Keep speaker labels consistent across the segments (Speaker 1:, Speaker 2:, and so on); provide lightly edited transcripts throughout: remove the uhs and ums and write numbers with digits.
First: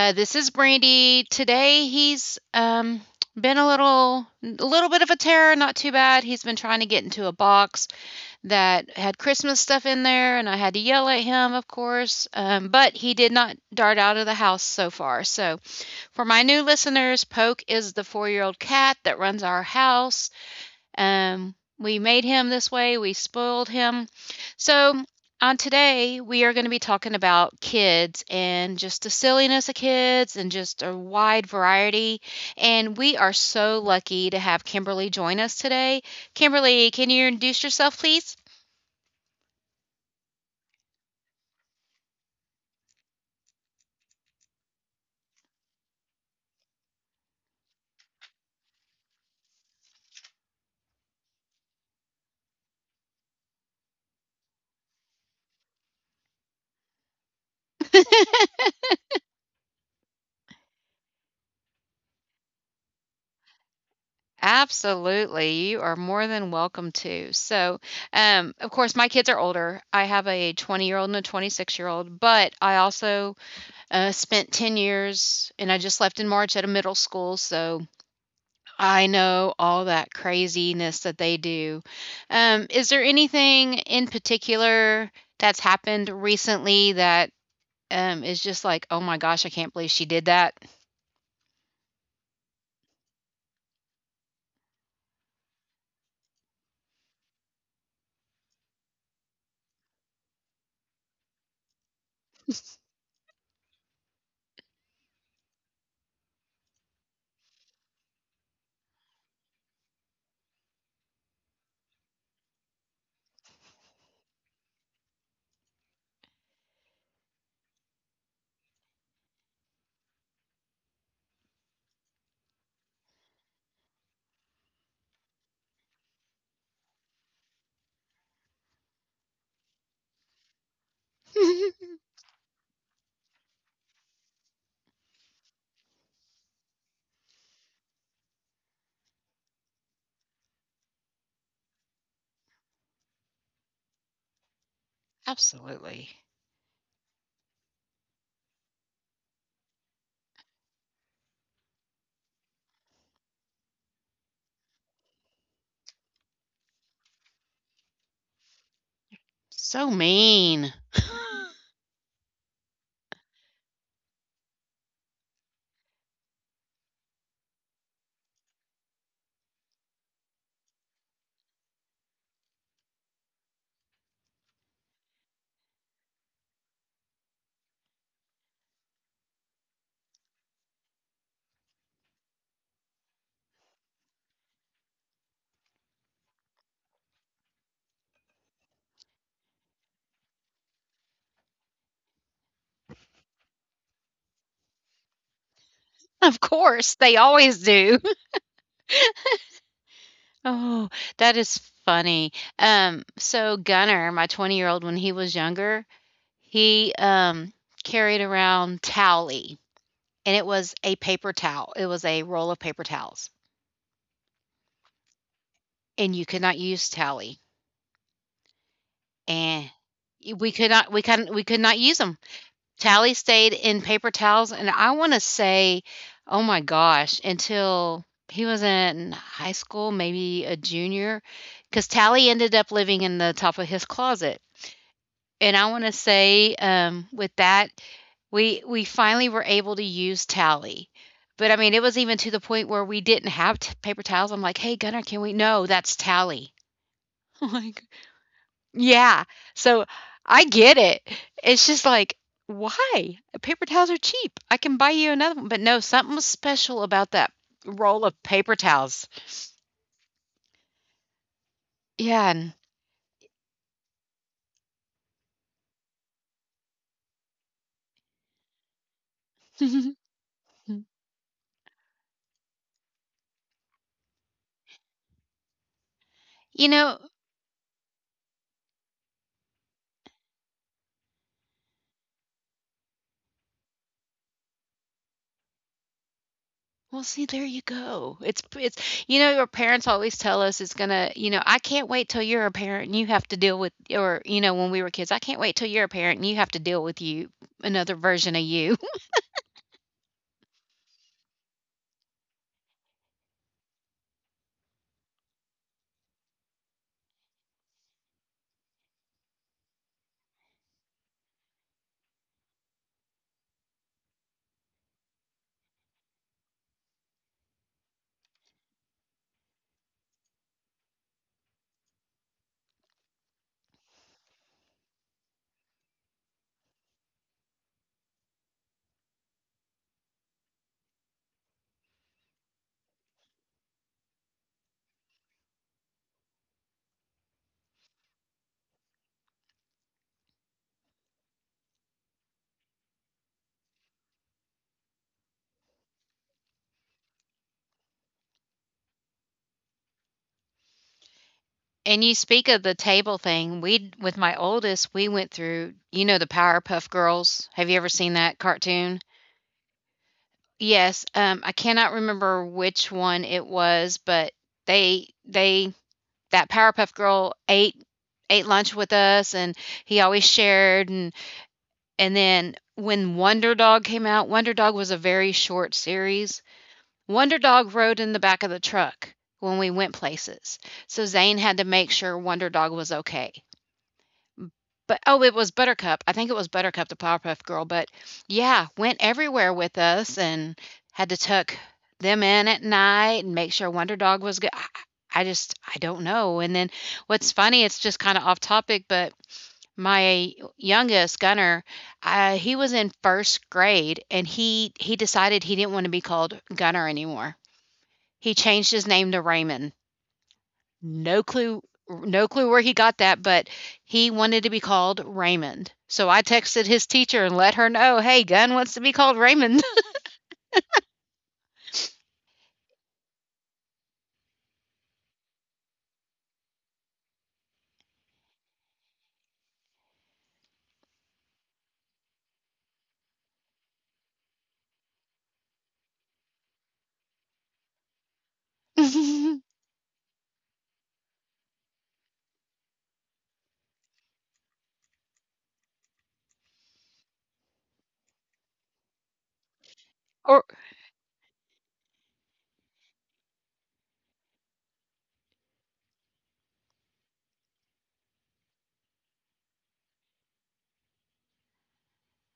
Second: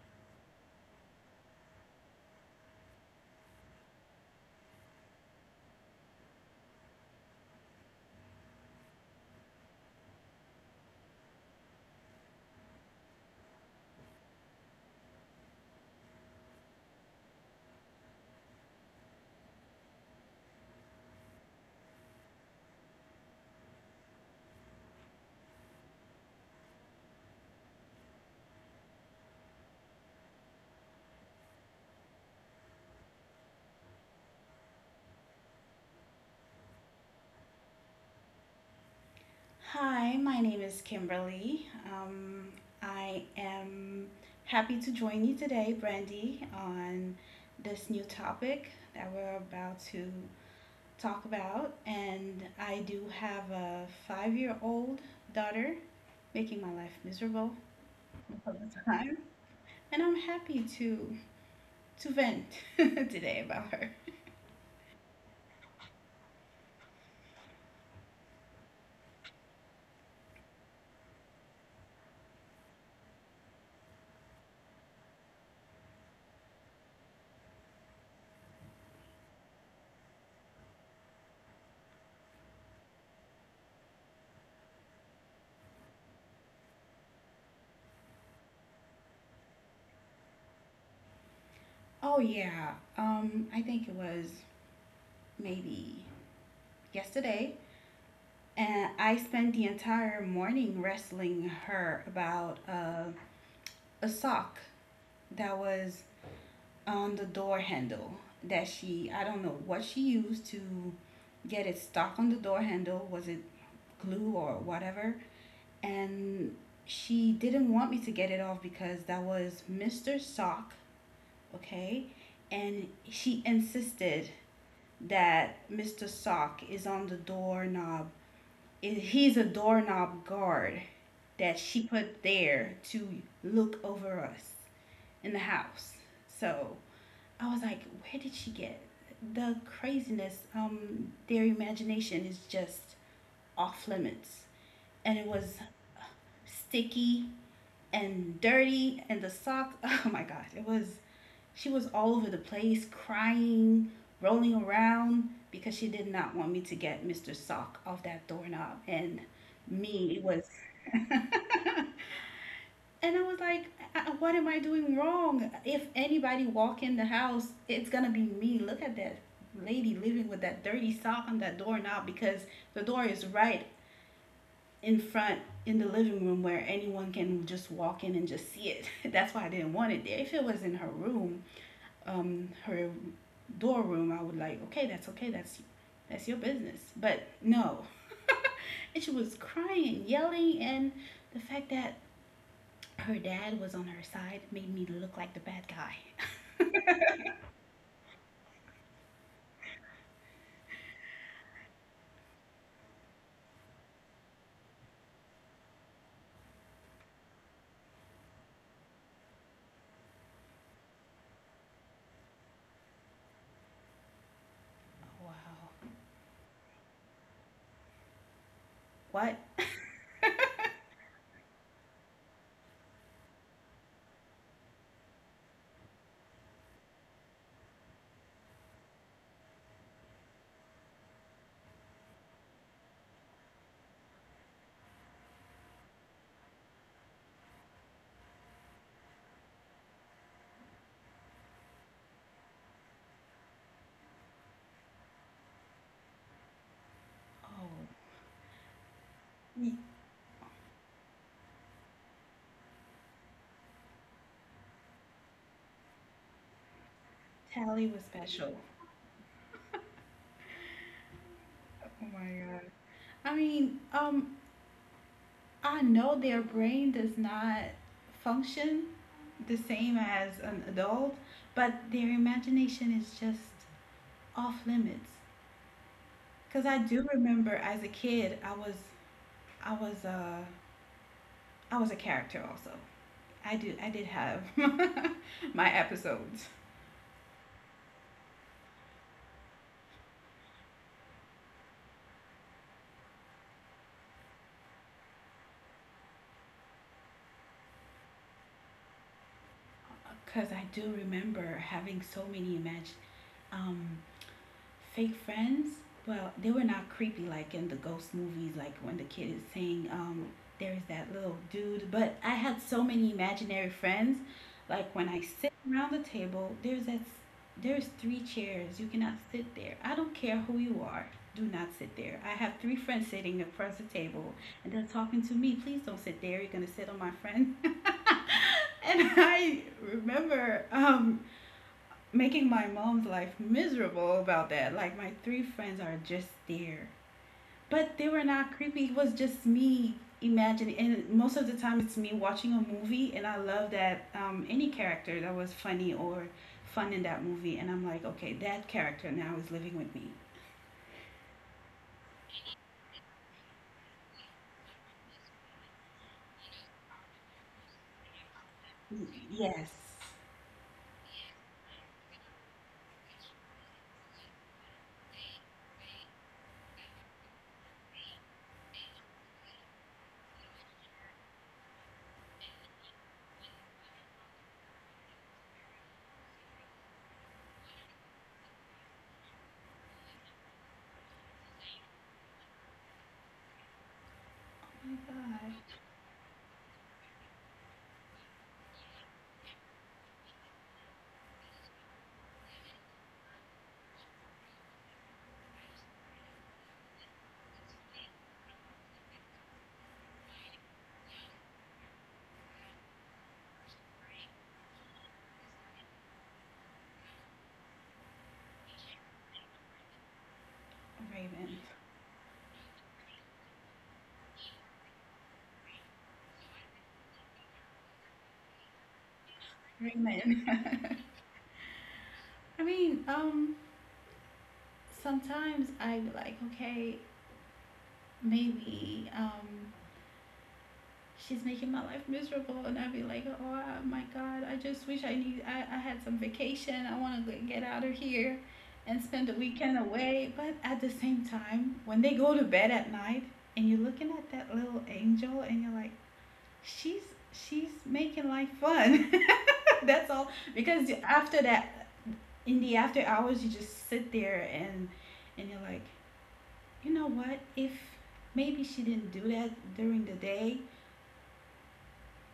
Speaker 1: This is Brandy. Today he's been a little bit of a terror, not too bad. He's been trying to get into a box that had Christmas stuff in there, and I had to yell at him, of course. But he did not dart out of the house so far. So, for my new listeners, Poke is the 4-year old cat that runs our house. We made him this way, we spoiled him. So, on today, we are going to be talking about kids and just the silliness of kids and just a wide variety. And we are so lucky to have Kimberly join us today. Kimberly, can you introduce yourself, please?
Speaker 2: Hi, my name is Kimberly. Um, I am happy to join you today, Brandy, on this new topic that we're about to talk about. And I do have a 5 year old daughter making my life miserable all the time. And I'm happy to vent today about her.
Speaker 1: Absolutely. You are more than welcome to. So, of course, my kids are older. I have a 20-year-old and a 26-year-old, but I also spent 10 years, and I just left in March at a middle school, so I know all that craziness that they do. Is there anything in particular that's happened recently that is just like, oh my gosh, I can't believe she did that?
Speaker 2: Oh, yeah. I think it was maybe yesterday. And I spent the entire morning wrestling her about a sock that was on the door handle that she, I don't know what she used to get it stuck on the door handle. Was it glue or whatever? And she didn't want me to get it off because that was Mr. Sock, okay? And she insisted that Mr. Sock is on the doorknob. He's a doorknob guard that she put there to look over us in the house. So I was like, where did she get the craziness? Their imagination is just off limits. And it was
Speaker 1: Absolutely.
Speaker 2: sticky and dirty, and the sock. Oh my gosh, it was. She was all over the place, crying, rolling around because she did not want me to get Mr. Sock off that doorknob. And
Speaker 1: So
Speaker 2: me, it was.
Speaker 1: mean.
Speaker 2: And I was like, what am I doing wrong? If anybody walk in the house, it's gonna be me. Look at that lady living with that dirty sock on that doorknob because the door is right in front in the living room where anyone can just walk in and just see it. That's why I didn't want it there. If it was in her room, her door room, I would like, okay, that's okay, that's your business. But no, and she was crying, and yelling, and the fact that her dad was on her side, made me look like the bad guy.
Speaker 1: Of course, they always do. Oh, that is funny. So Gunner, my 20-year-old, when he was younger, he carried around Towley, and it was a paper towel. It was a roll of paper towels,
Speaker 2: Oh, wow.
Speaker 1: and you could not use Towley,
Speaker 2: What?
Speaker 1: and we could not use them. Towley stayed in paper towels, and I wanna say, oh my gosh, until he was in high school, maybe a junior, because Towley ended up living in the top of his closet. And I want to say, with that, we finally were able to use Tally. But I mean, it was even to the point where we didn't have paper towels. I'm like, hey, Gunnar, can we? No, that's Tally. I'm like,
Speaker 2: Oh,
Speaker 1: yeah. So I get it. It's just like, why? Paper towels are cheap. I can buy you another one. But no, something was special about that
Speaker 2: Tally was
Speaker 1: roll of
Speaker 2: special.
Speaker 1: paper towels.
Speaker 2: Oh my
Speaker 1: Yeah.
Speaker 2: god. I mean, I know their brain does not function the same
Speaker 1: And,
Speaker 2: as an adult, but their imagination is just off limits. Cause
Speaker 1: you
Speaker 2: I
Speaker 1: know,
Speaker 2: do remember as a kid, I was, uh, I was a character also. I did have my episodes.
Speaker 1: well, see, there you go. It's our parents always tell us it's gonna "I can't wait till you're a parent and you have to deal with" or, when we were kids, "I can't wait till you're a parent and you have to deal with you another version of you."
Speaker 2: Because I do remember having so many imagine um, fake friends? Well, they were not creepy like in the ghost movies, like when the kid is saying, there's that little dude. But I had so many imaginary friends. Like when I sit around the table, there's three chairs. You cannot sit there. I don't care who you are. Do not sit there. I have three friends sitting across the table and they're talking to me. Please don't sit there. You're gonna sit on my friend. And I remember making my mom's life miserable about that. Like my three friends are just there. But they were not creepy. It was just me imagining, and most of the time it's me watching a movie, and I love that, any character that was funny or fun in that movie, and I'm like, okay, that character now is living with me.
Speaker 1: And you speak of the table thing, we with my oldest, we went through the Powerpuff Girls? Have you ever seen that cartoon?
Speaker 2: Yes.
Speaker 1: Yes, I cannot remember which one it was, but they that Powerpuff Girl ate lunch with us, and he always shared, and then when Wonder Dog came out, Wonder Dog was a very short series. Wonder Dog rode in the back of the truck when we went places. So Zane had to make sure Wonder Dog was okay. But
Speaker 2: Oh
Speaker 1: oh, it was
Speaker 2: my
Speaker 1: Buttercup. I think it was Buttercup, the Powerpuff Girl, but yeah, went everywhere with us and had to tuck them in at night and make sure Wonder Dog was good. I just, I don't know. And then what's funny, it's just kind of off topic, but my youngest Gunner, he was in first grade and he decided he didn't want to be called Gunner anymore. He changed his name to Raymond. No
Speaker 2: God,
Speaker 1: clue no clue where he got that, but he wanted to be called Raymond. So I texted his teacher and let her know, "Hey, Gunn wants to be called Raymond."
Speaker 2: Raven. Raven. I mean, sometimes I like okay, maybe she's making my life miserable and I'd be like oh my god I just wish I had some vacation, I want to get out of here and spend the weekend away, but at the same time when they go to bed at night and you're looking at that little angel and you're like she's she's making life fun. That's all,
Speaker 1: or
Speaker 2: because after that in the after hours you just sit there and you're like, you know what, if maybe she didn't do that during the day,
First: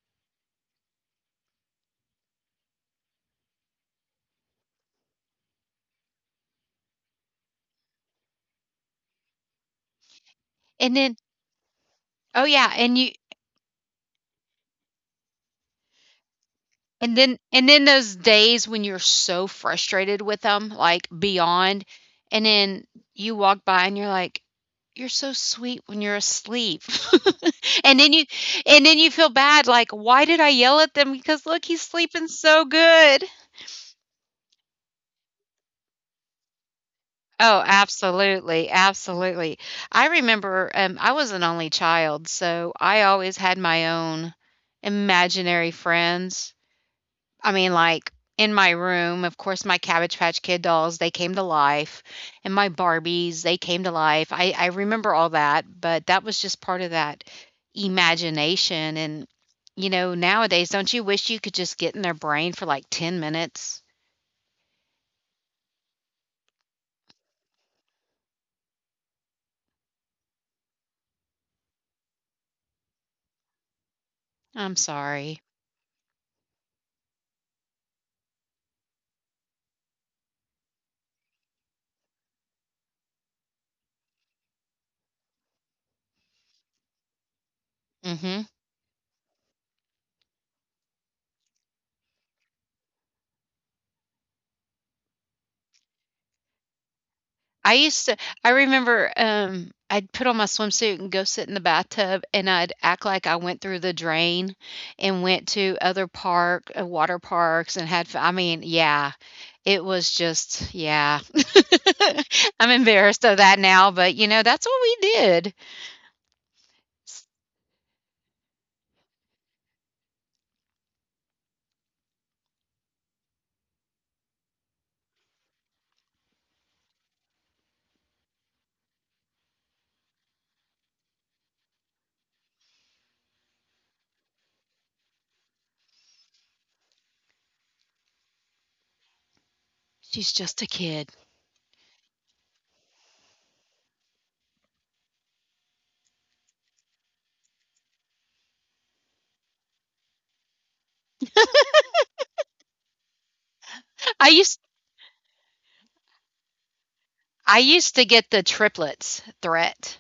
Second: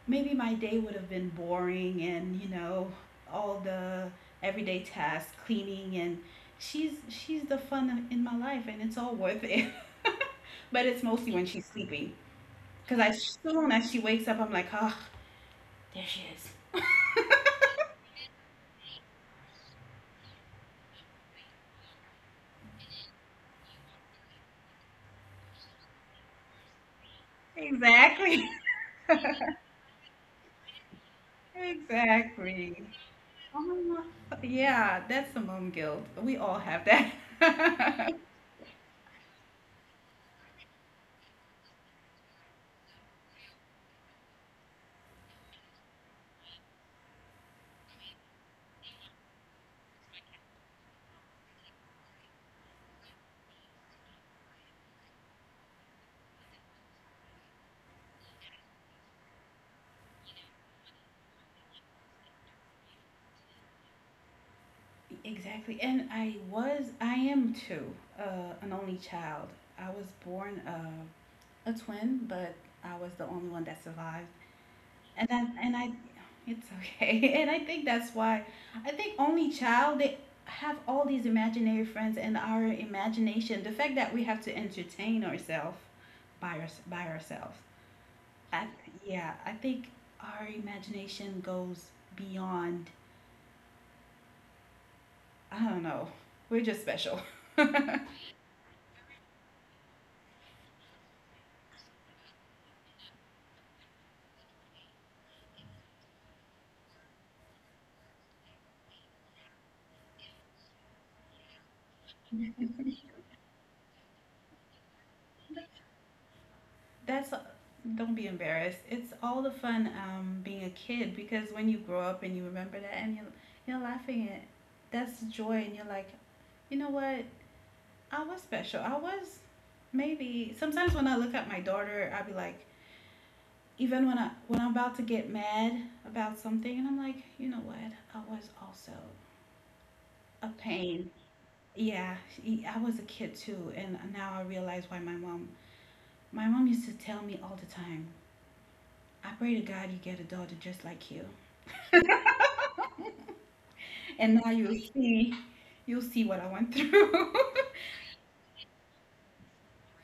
Speaker 2: maybe my day would have been boring, and you know, all the everyday tasks, cleaning, and she's the fun in my life and it's all worth it. But
Speaker 1: and
Speaker 2: it's
Speaker 1: then
Speaker 2: mostly when she's sleeping,
Speaker 1: oh yeah,
Speaker 2: because as soon as she wakes up I'm like, oh, there she is.
Speaker 1: and then those days when you're so frustrated with them, like beyond, and then you walk by and you're like, "You're so sweet when you're asleep." and then you
Speaker 2: Exactly.
Speaker 1: and then you feel bad like, "Why did I yell at them because look, he's sleeping so
Speaker 2: Exactly.
Speaker 1: good."
Speaker 2: Oh, yeah, that's the mom guilt, we all have
Speaker 1: Oh,
Speaker 2: that.
Speaker 1: absolutely, absolutely. I remember I was an only child, so I always had my own imaginary friends. I mean, like in my room, of course, my Cabbage Patch Kid dolls, they came to life, and my Barbies, they came to life. I remember all that, but that was just part of that imagination. And, you know, nowadays, don't you wish you could just get in their brain for like 10 minutes?
Speaker 2: Exactly. And I was, I am too, an only child. I was born, a twin, but I was the only one that survived.
Speaker 1: I'm
Speaker 2: And I,
Speaker 1: sorry.
Speaker 2: and I, it's okay. And I think that's why, I think only child, they have all these imaginary friends and our imagination, the fact that we have to entertain ourselves by ourselves.
Speaker 1: Hmm.
Speaker 2: I, yeah, I think our imagination goes beyond, I don't know, we're just special.
Speaker 1: I used to I remember, I'd put on my swimsuit and go sit in the bathtub, and I'd act like I went through the drain and went to other park water parks and had fun. I mean, yeah, it was just, yeah. I'm embarrassed of that now, but, that's what we did. S
Speaker 2: That's, don't be embarrassed. It's all the fun, being a kid, because when you grow up and you remember that and you're laughing at, that's joy, and you're like, you know what? I was special. I was, maybe sometimes when I look at my daughter, I'll be like, even when I'm about to get mad about something, and I'm like, you know what? I was also
Speaker 1: She's
Speaker 2: a
Speaker 1: just a
Speaker 2: pain.
Speaker 1: kid.
Speaker 2: Yeah, I was a kid too, and now I realize why my mom used to tell me all the time, I pray to God you get a daughter just like you.
Speaker 1: I
Speaker 2: And now
Speaker 1: used
Speaker 2: you'll see what I went through.
Speaker 1: I used to get the triplets threat.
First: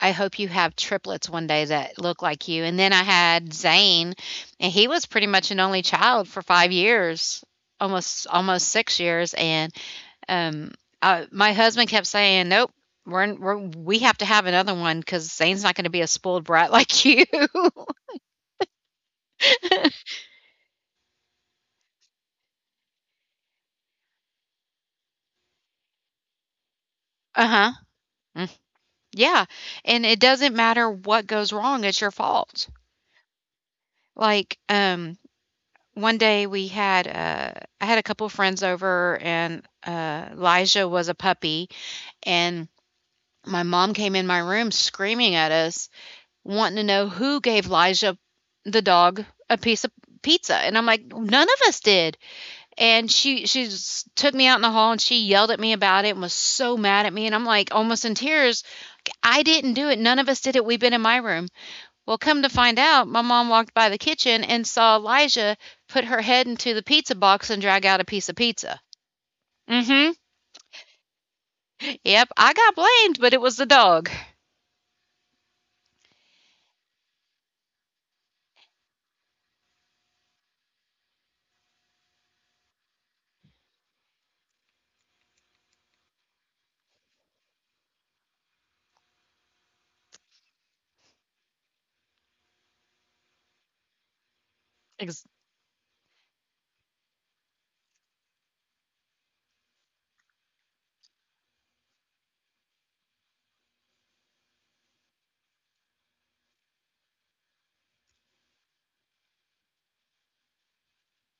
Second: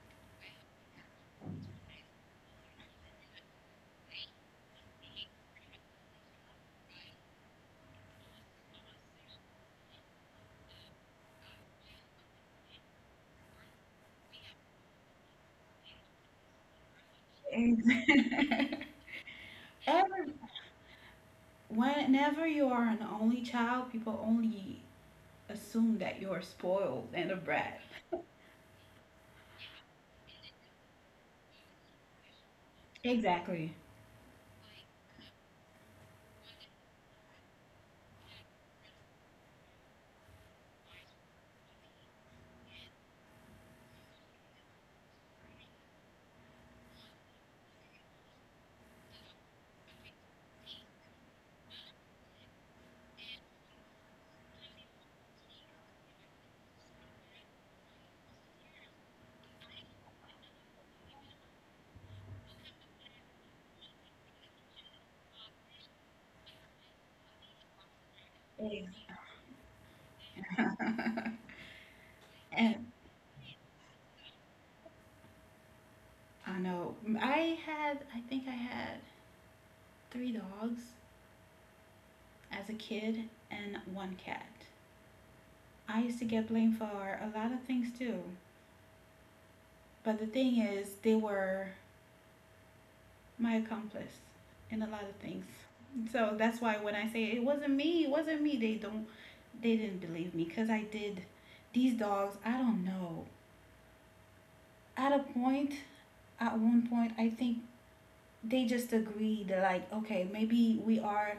Speaker 1: I hope you have triplets one day that look like you. And then I had Zane, and he was pretty much an only child for 5 years, almost 6 years. And um, my husband kept saying, "Nope, we have to have another one because Zane's not going to be a spoiled brat like you."
Speaker 2: And- ever, whenever you are an only child, people only assume that you are spoiled and a
Speaker 1: Uh huh.
Speaker 2: brat.
Speaker 1: Mm, yeah, and it doesn't matter what goes wrong; it's your fault.
Speaker 2: Exactly.
Speaker 1: Like one day we had I had a couple friends over, and Elijah was a puppy. And my mom came in my room screaming at us, wanting to know who gave Elijah the dog a piece of pizza. And I'm like, none of us did. And she took me out in the hall and she yelled at me about it and was so mad at me. And I'm like almost in tears. I didn't do it. None of us did it. We've been in my room. Well, come to find out, my mom walked by the kitchen and saw Elijah put her head into the pizza box and drag out a piece of pizza.
Speaker 2: Exactly.
Speaker 1: Mm-hmm. Yep, I got
Speaker 2: And
Speaker 1: blamed, but it was the dog.
Speaker 2: I know I think I had three dogs as a kid and one cat. I used to get blamed for a lot of things too. But the thing is, they were my accomplice in a lot of
Speaker 1: Ex-
Speaker 2: things. So that's why when I say it wasn't me, they didn't believe me cuz I did these dogs, I don't know. At a point, at one point, I think they just agreed like, okay, maybe we are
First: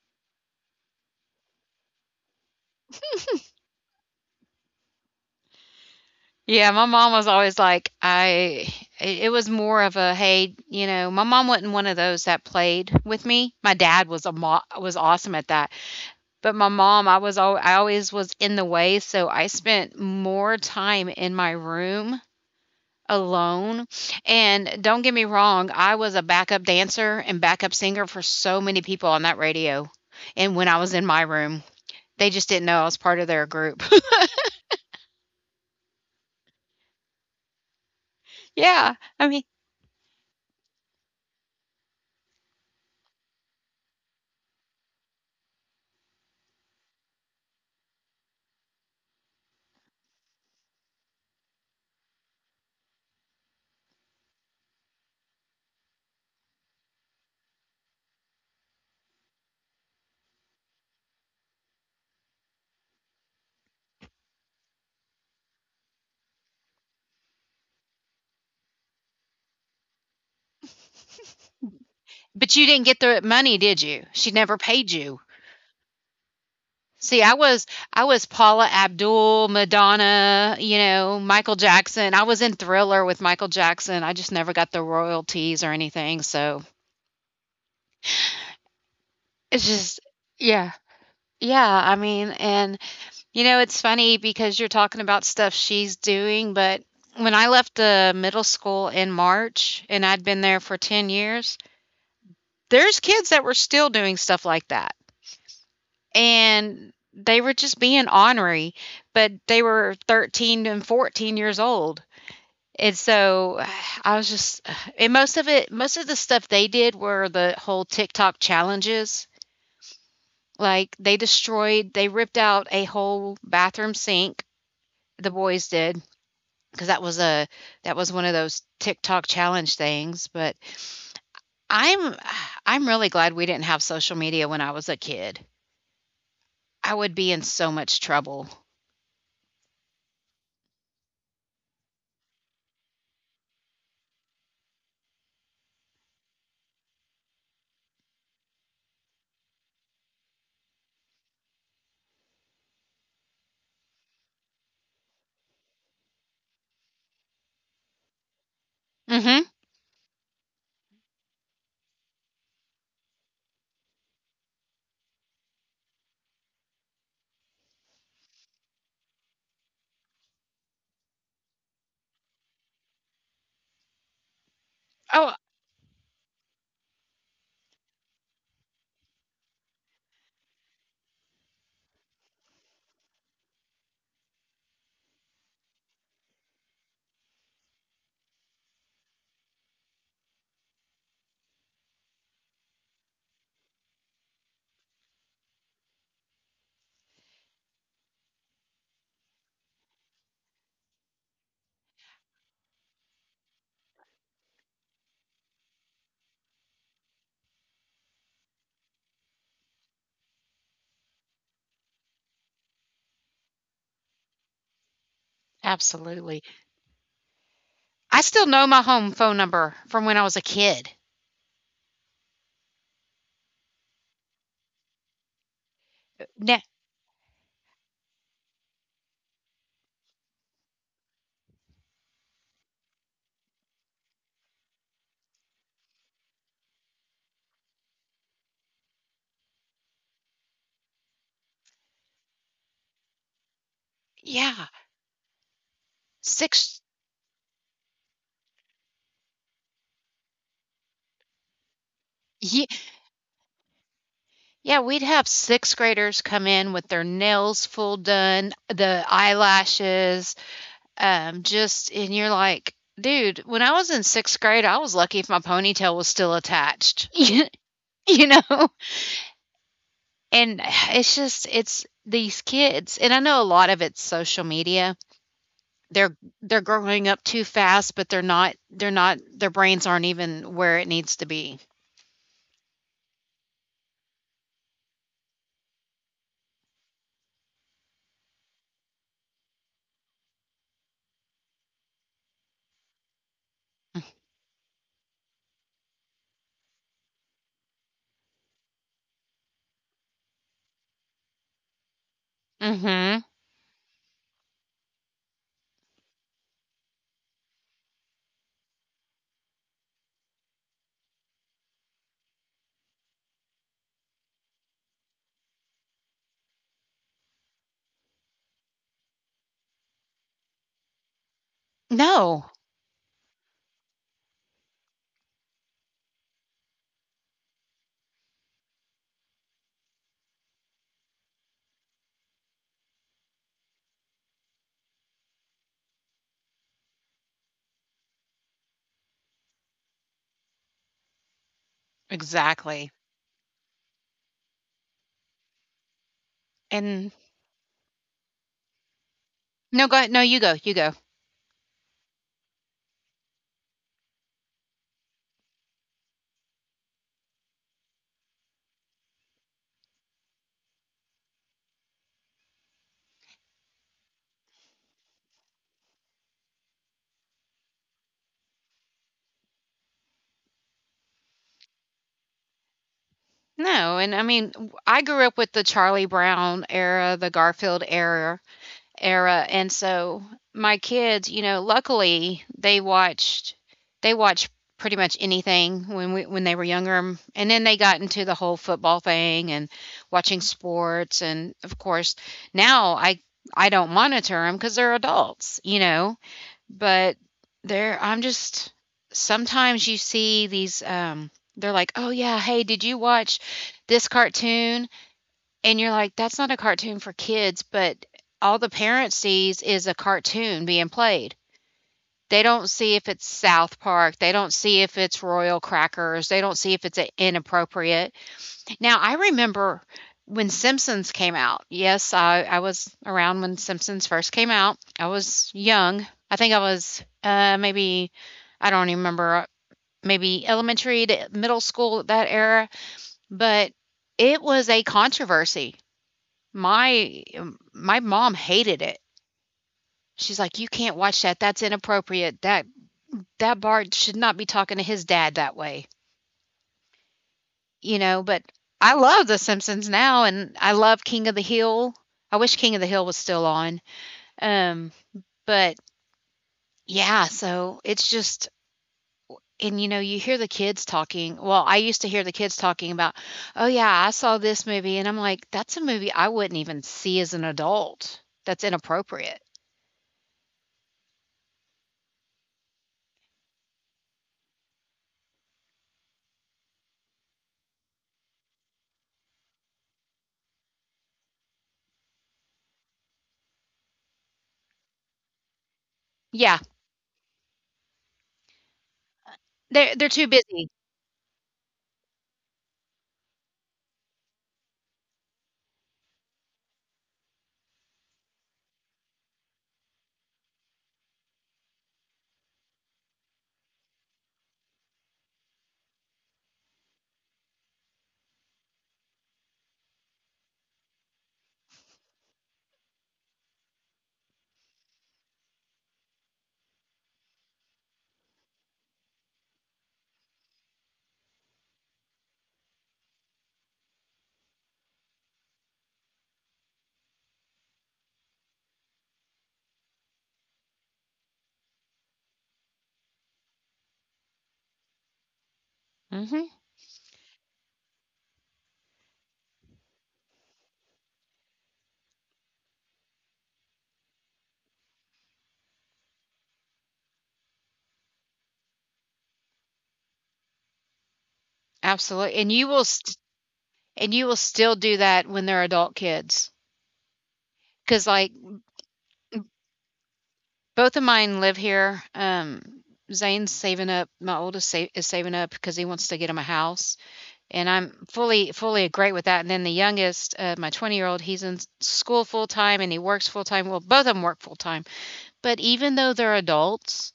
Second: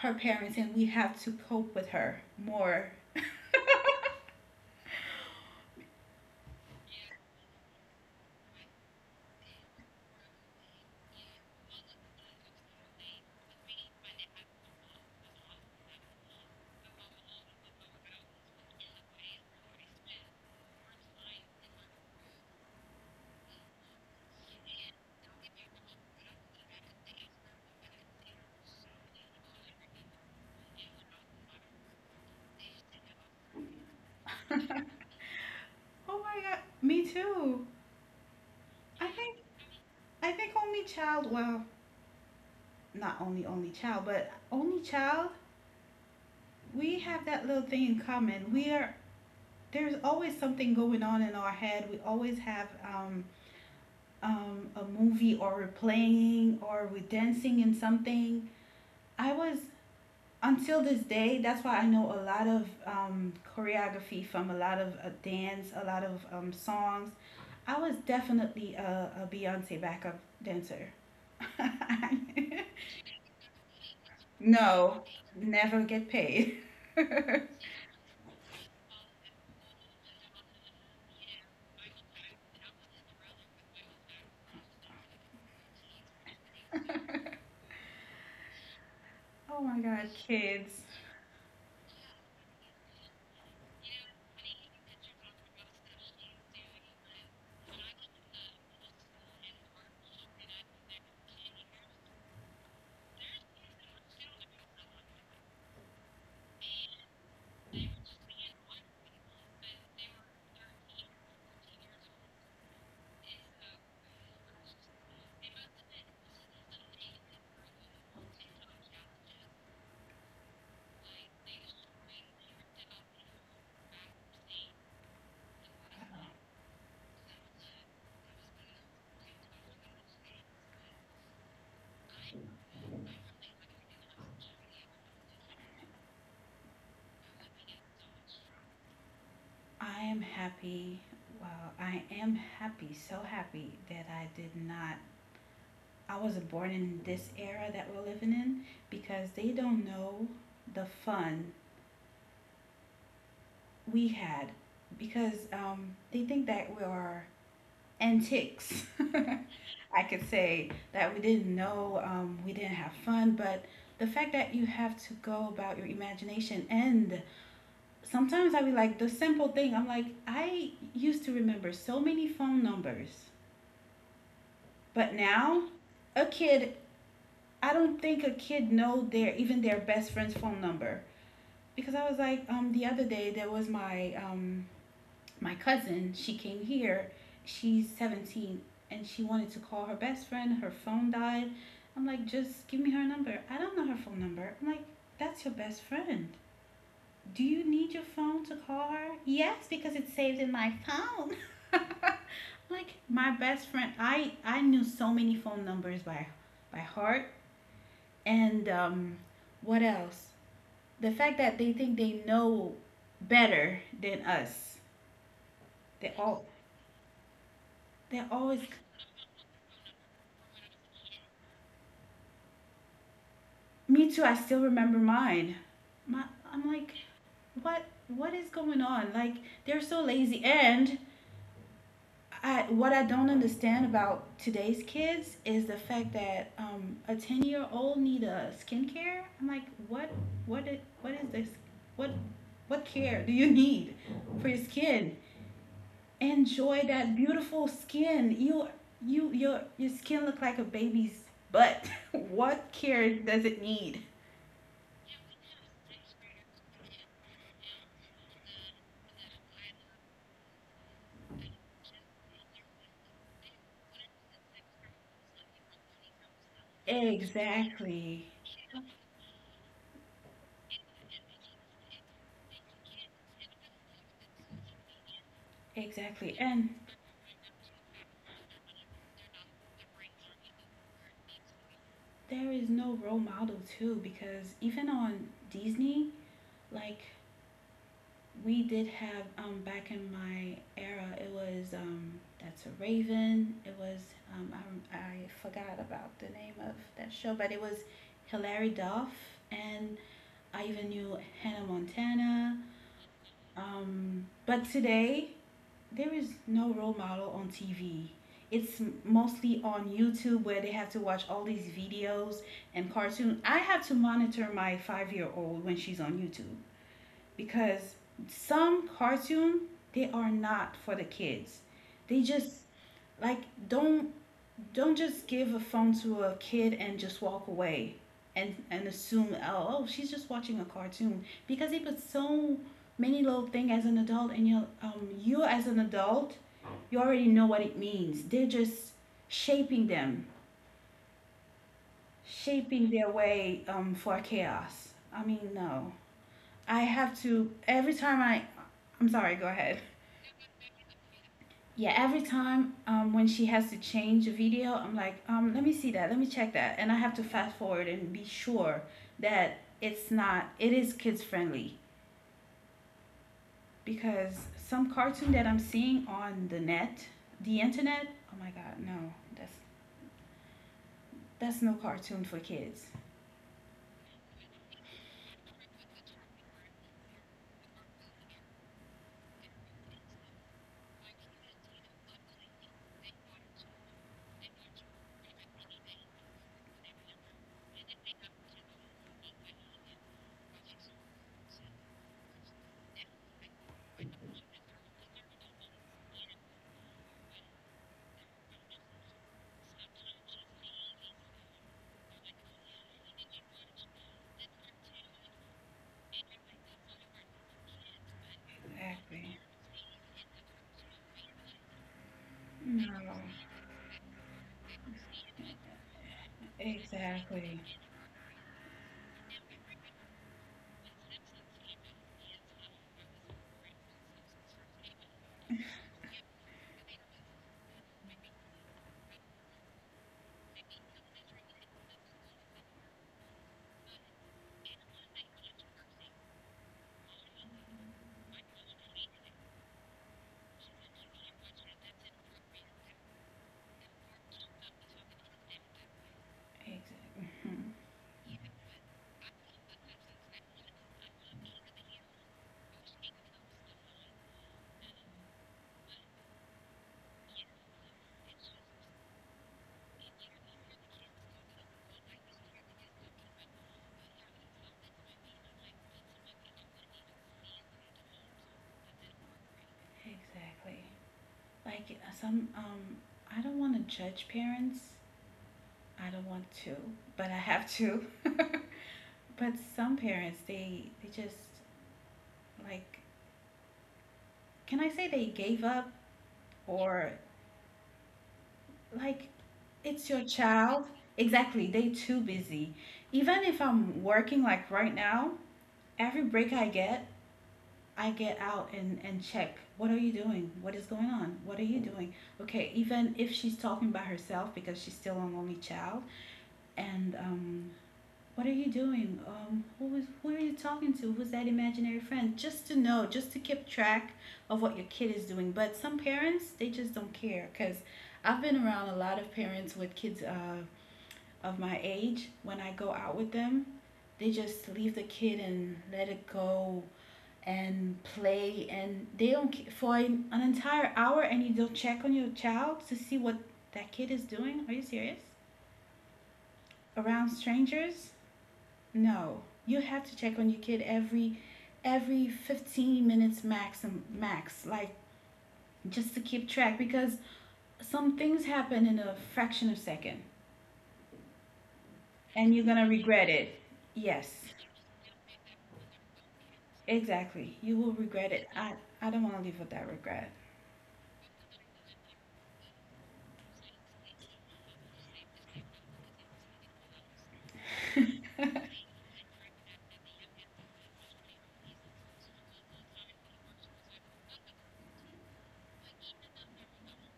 Speaker 2: her parents and we have to cope with her more.
Speaker 1: Yeah, my mom was always like, it was more of a, hey, my mom wasn't one of those that played with me. My dad was awesome at that. But my mom, I always was in the way, so I spent more time in my room alone. And don't get me wrong, I was a backup dancer and backup singer for so many people on that radio. And when I was in my room, they just didn't know I was part of their group.
Speaker 2: Oh my god, me too.
Speaker 1: Yeah.
Speaker 2: I
Speaker 1: I
Speaker 2: think
Speaker 1: mean,
Speaker 2: I think only child, well, not only only child, but only child, we have that little thing in common. We are, there's always something going on in our head. We always have, a movie, or we're playing, or we're dancing in something. I was, until this day. That's why I know a lot of, choreography from a lot of dance, a lot of songs. I was definitely a Beyonce backup dancer.
Speaker 1: but you didn't get the money, did you? She never paid
Speaker 2: No,
Speaker 1: you.
Speaker 2: never get paid. Oh
Speaker 1: See, I was Paula Abdul, Madonna, Michael Jackson. I was in Thriller with Michael Jackson. I just never got the royalties or anything. So it's
Speaker 2: my
Speaker 1: just,
Speaker 2: God,
Speaker 1: yeah.
Speaker 2: kids.
Speaker 1: Yeah, I mean, and it's funny because you're talking about stuff she's doing, but when I left the middle school in March and I'd been there for 10 years, there's kids that were still doing stuff like that. And they were just being ornery, but they were 13 and 14 years old. And so, I was just, and most of the stuff they did were the whole TikTok challenges. Like they destroyed, they ripped out a whole bathroom sink. The boys did because that was one of those TikTok challenge things. But I'm I'm really glad we didn't have social media when I was a kid. I would be in so much trouble.
Speaker 2: I am happy. Well, I am happy, so happy that I did not. I wasn't born in this era that we're living in because they don't know the fun we had because they think that we are antiques.
Speaker 1: Mm-hmm.
Speaker 2: I could say that we didn't know, we didn't have fun, but the fact that you have to go about your imagination, and sometimes I be like the simple thing. I'm like, I used to remember so many phone numbers. But
Speaker 1: Oh,
Speaker 2: now, a kid, I don't think a kid know their even their best friend's phone number. Because I was like, the other day there was my cousin. She came here. She's 17 and she wanted to call her best friend. Her phone died. I'm like, just give me her number. I don't know her phone number. I'm like, that's your best friend. Do you need your phone to call her? Yes, because it's saved in my phone. Like my best friend, I knew so many phone numbers by heart. And what else? The fact that they think they know better than us. They
Speaker 1: absolutely.
Speaker 2: all
Speaker 1: I
Speaker 2: they
Speaker 1: still
Speaker 2: always.
Speaker 1: know my home phone number from when I was a kid.
Speaker 2: Me too. I still remember mine. My,
Speaker 1: Na
Speaker 2: I'm like, what what is going on? Like they're so lazy, and I, what I don't understand about today's kids is the fact that, a 10 year old need a skincare. I'm like, what what is this? What what care do you need for your
Speaker 1: Yeah,
Speaker 2: skin?
Speaker 1: 6
Speaker 2: Enjoy that beautiful skin. You your skin look like a baby's butt.
Speaker 1: ye
Speaker 2: What care does it need?
Speaker 1: yeah, we'd have 6th graders come in with their nails full done, the eyelashes, just and you're like, "Dude, when I was in 6th grade, I was lucky if my ponytail was still attached." You
Speaker 2: Exactly.
Speaker 1: know? And it's these kids and I know a lot of it's social media. They're
Speaker 2: Exactly.
Speaker 1: they're
Speaker 2: And
Speaker 1: growing up too fast, but they're not their brains aren't even where it needs to be.
Speaker 2: there is no role model too because even on Disney, like we did have, back in my era. It was, that's a Raven. It was, um I forgot about the name of that show, but it was Hilary Duff, and I even knew Hannah Montana.
Speaker 1: Mhm.
Speaker 2: But today there is no role model on TV. It's mostly on YouTube where they have to watch all these videos and cartoon. I have to monitor my 5 year old when she's on YouTube because some cartoon, they are not for the kids. They
Speaker 1: No.
Speaker 2: just like don't don't just give a phone to a kid and just walk away and assume, oh, she's just watching a cartoon, because they put so many little thing as an adult, and you as an adult, you already know what it means. They're just shaping them,
Speaker 1: Exactly.
Speaker 2: shaping their way for chaos. I mean, no. I
Speaker 1: And,
Speaker 2: have to every time I I'm sorry, go ahead.
Speaker 1: no, you go. You go.
Speaker 2: Yeah, every time when she has to change a video, I'm like, let me see that, let me check that, and I have to fast forward and be sure that it's not it is kids friendly, because some cartoon that I'm seeing on the net, the internet, oh my god, no, that's no cartoon for kids.
Speaker 1: No, and I mean, I grew up with the Charlie Brown era, the Garfield era, and so my kids, luckily, they watched pretty much anything when we when they were younger, and then they got into the whole football thing and watching sports. And of course now I don't monitor them, cuz they're adults, you know. But they're I'm just sometimes you see these, they're like, "Oh yeah, hey, did you watch this cartoon?" And you're like, "That's not a cartoon for kids," but all the parent
Speaker 2: Exactly.
Speaker 1: sees is a cartoon being played. They don't see if
Speaker 2: No.
Speaker 1: it's South Park, they don't see if it's Royal Crackers, they don't see if it's,
Speaker 2: Exactly.
Speaker 1: inappropriate. Now, I remember when Simpsons came out. Yes, I was around when Simpsons first came out. I was young. I think I was, maybe, I don't even remember, maybe elementary to middle school, at that era, but it was a controversy. My mom hated it. She's like, "You can't watch that. That's inappropriate. That Bart should not be talking to his dad that way."
Speaker 2: Exactly.
Speaker 1: You know, but I love The Simpsons now and I love King of the Hill. I wish King of the Hill was still on. Um, but yeah, so it's just, and you know, you hear the kids talking. Well, I used to hear the kids talking about, "Oh yeah, I saw this movie." And I'm like, "That's a movie I wouldn't even see as an adult. That's inappropriate."
Speaker 2: Exactly. Like, some I don't want to judge parents. I don't want to, but I have to. But some parents, they just, like, can I say they gave up,
Speaker 1: Yeah.
Speaker 2: or, like,
Speaker 1: They're
Speaker 2: it's
Speaker 1: they're
Speaker 2: your
Speaker 1: too busy.
Speaker 2: child? Exactly. They too busy. Even if I'm working like right now, every break I get out and check. What are you doing? What is going on? What are you doing? Okay, even if she's talking by herself because she's still an only child, and what are you doing? Who are you talking to? Who's that imaginary friend? Just to know, just to keep track of what your kid is doing. But some parents, they just don't care, because I've been around a lot of parents with kids of my age. When I go out with them, they just leave the kid and let it go and play, and they don't, for an entire hour, and you don't check on your child to see what that kid is doing. Are you serious?
Speaker 1: Mhm.
Speaker 2: Around strangers? No, you have to check on your kid every 15 minutes max, like just to keep track because some things happen in a fraction of a second,
Speaker 1: Absolutely.
Speaker 2: and you're gonna regret it.
Speaker 1: And you
Speaker 2: Yes,
Speaker 1: will still do that when they're adult kids.
Speaker 2: exactly. You will
Speaker 1: Because, like,
Speaker 2: regret it. I don't want to live with that regret.
Speaker 1: both of mine live here. Zane's saving up, my oldest sa is saving up because he wants to get him a house, and I'm fully fully great with that. And then the youngest, my 20-year-old, he's in s school full-time and he works full-time. Well, both of them work full-time. But even though they're adults,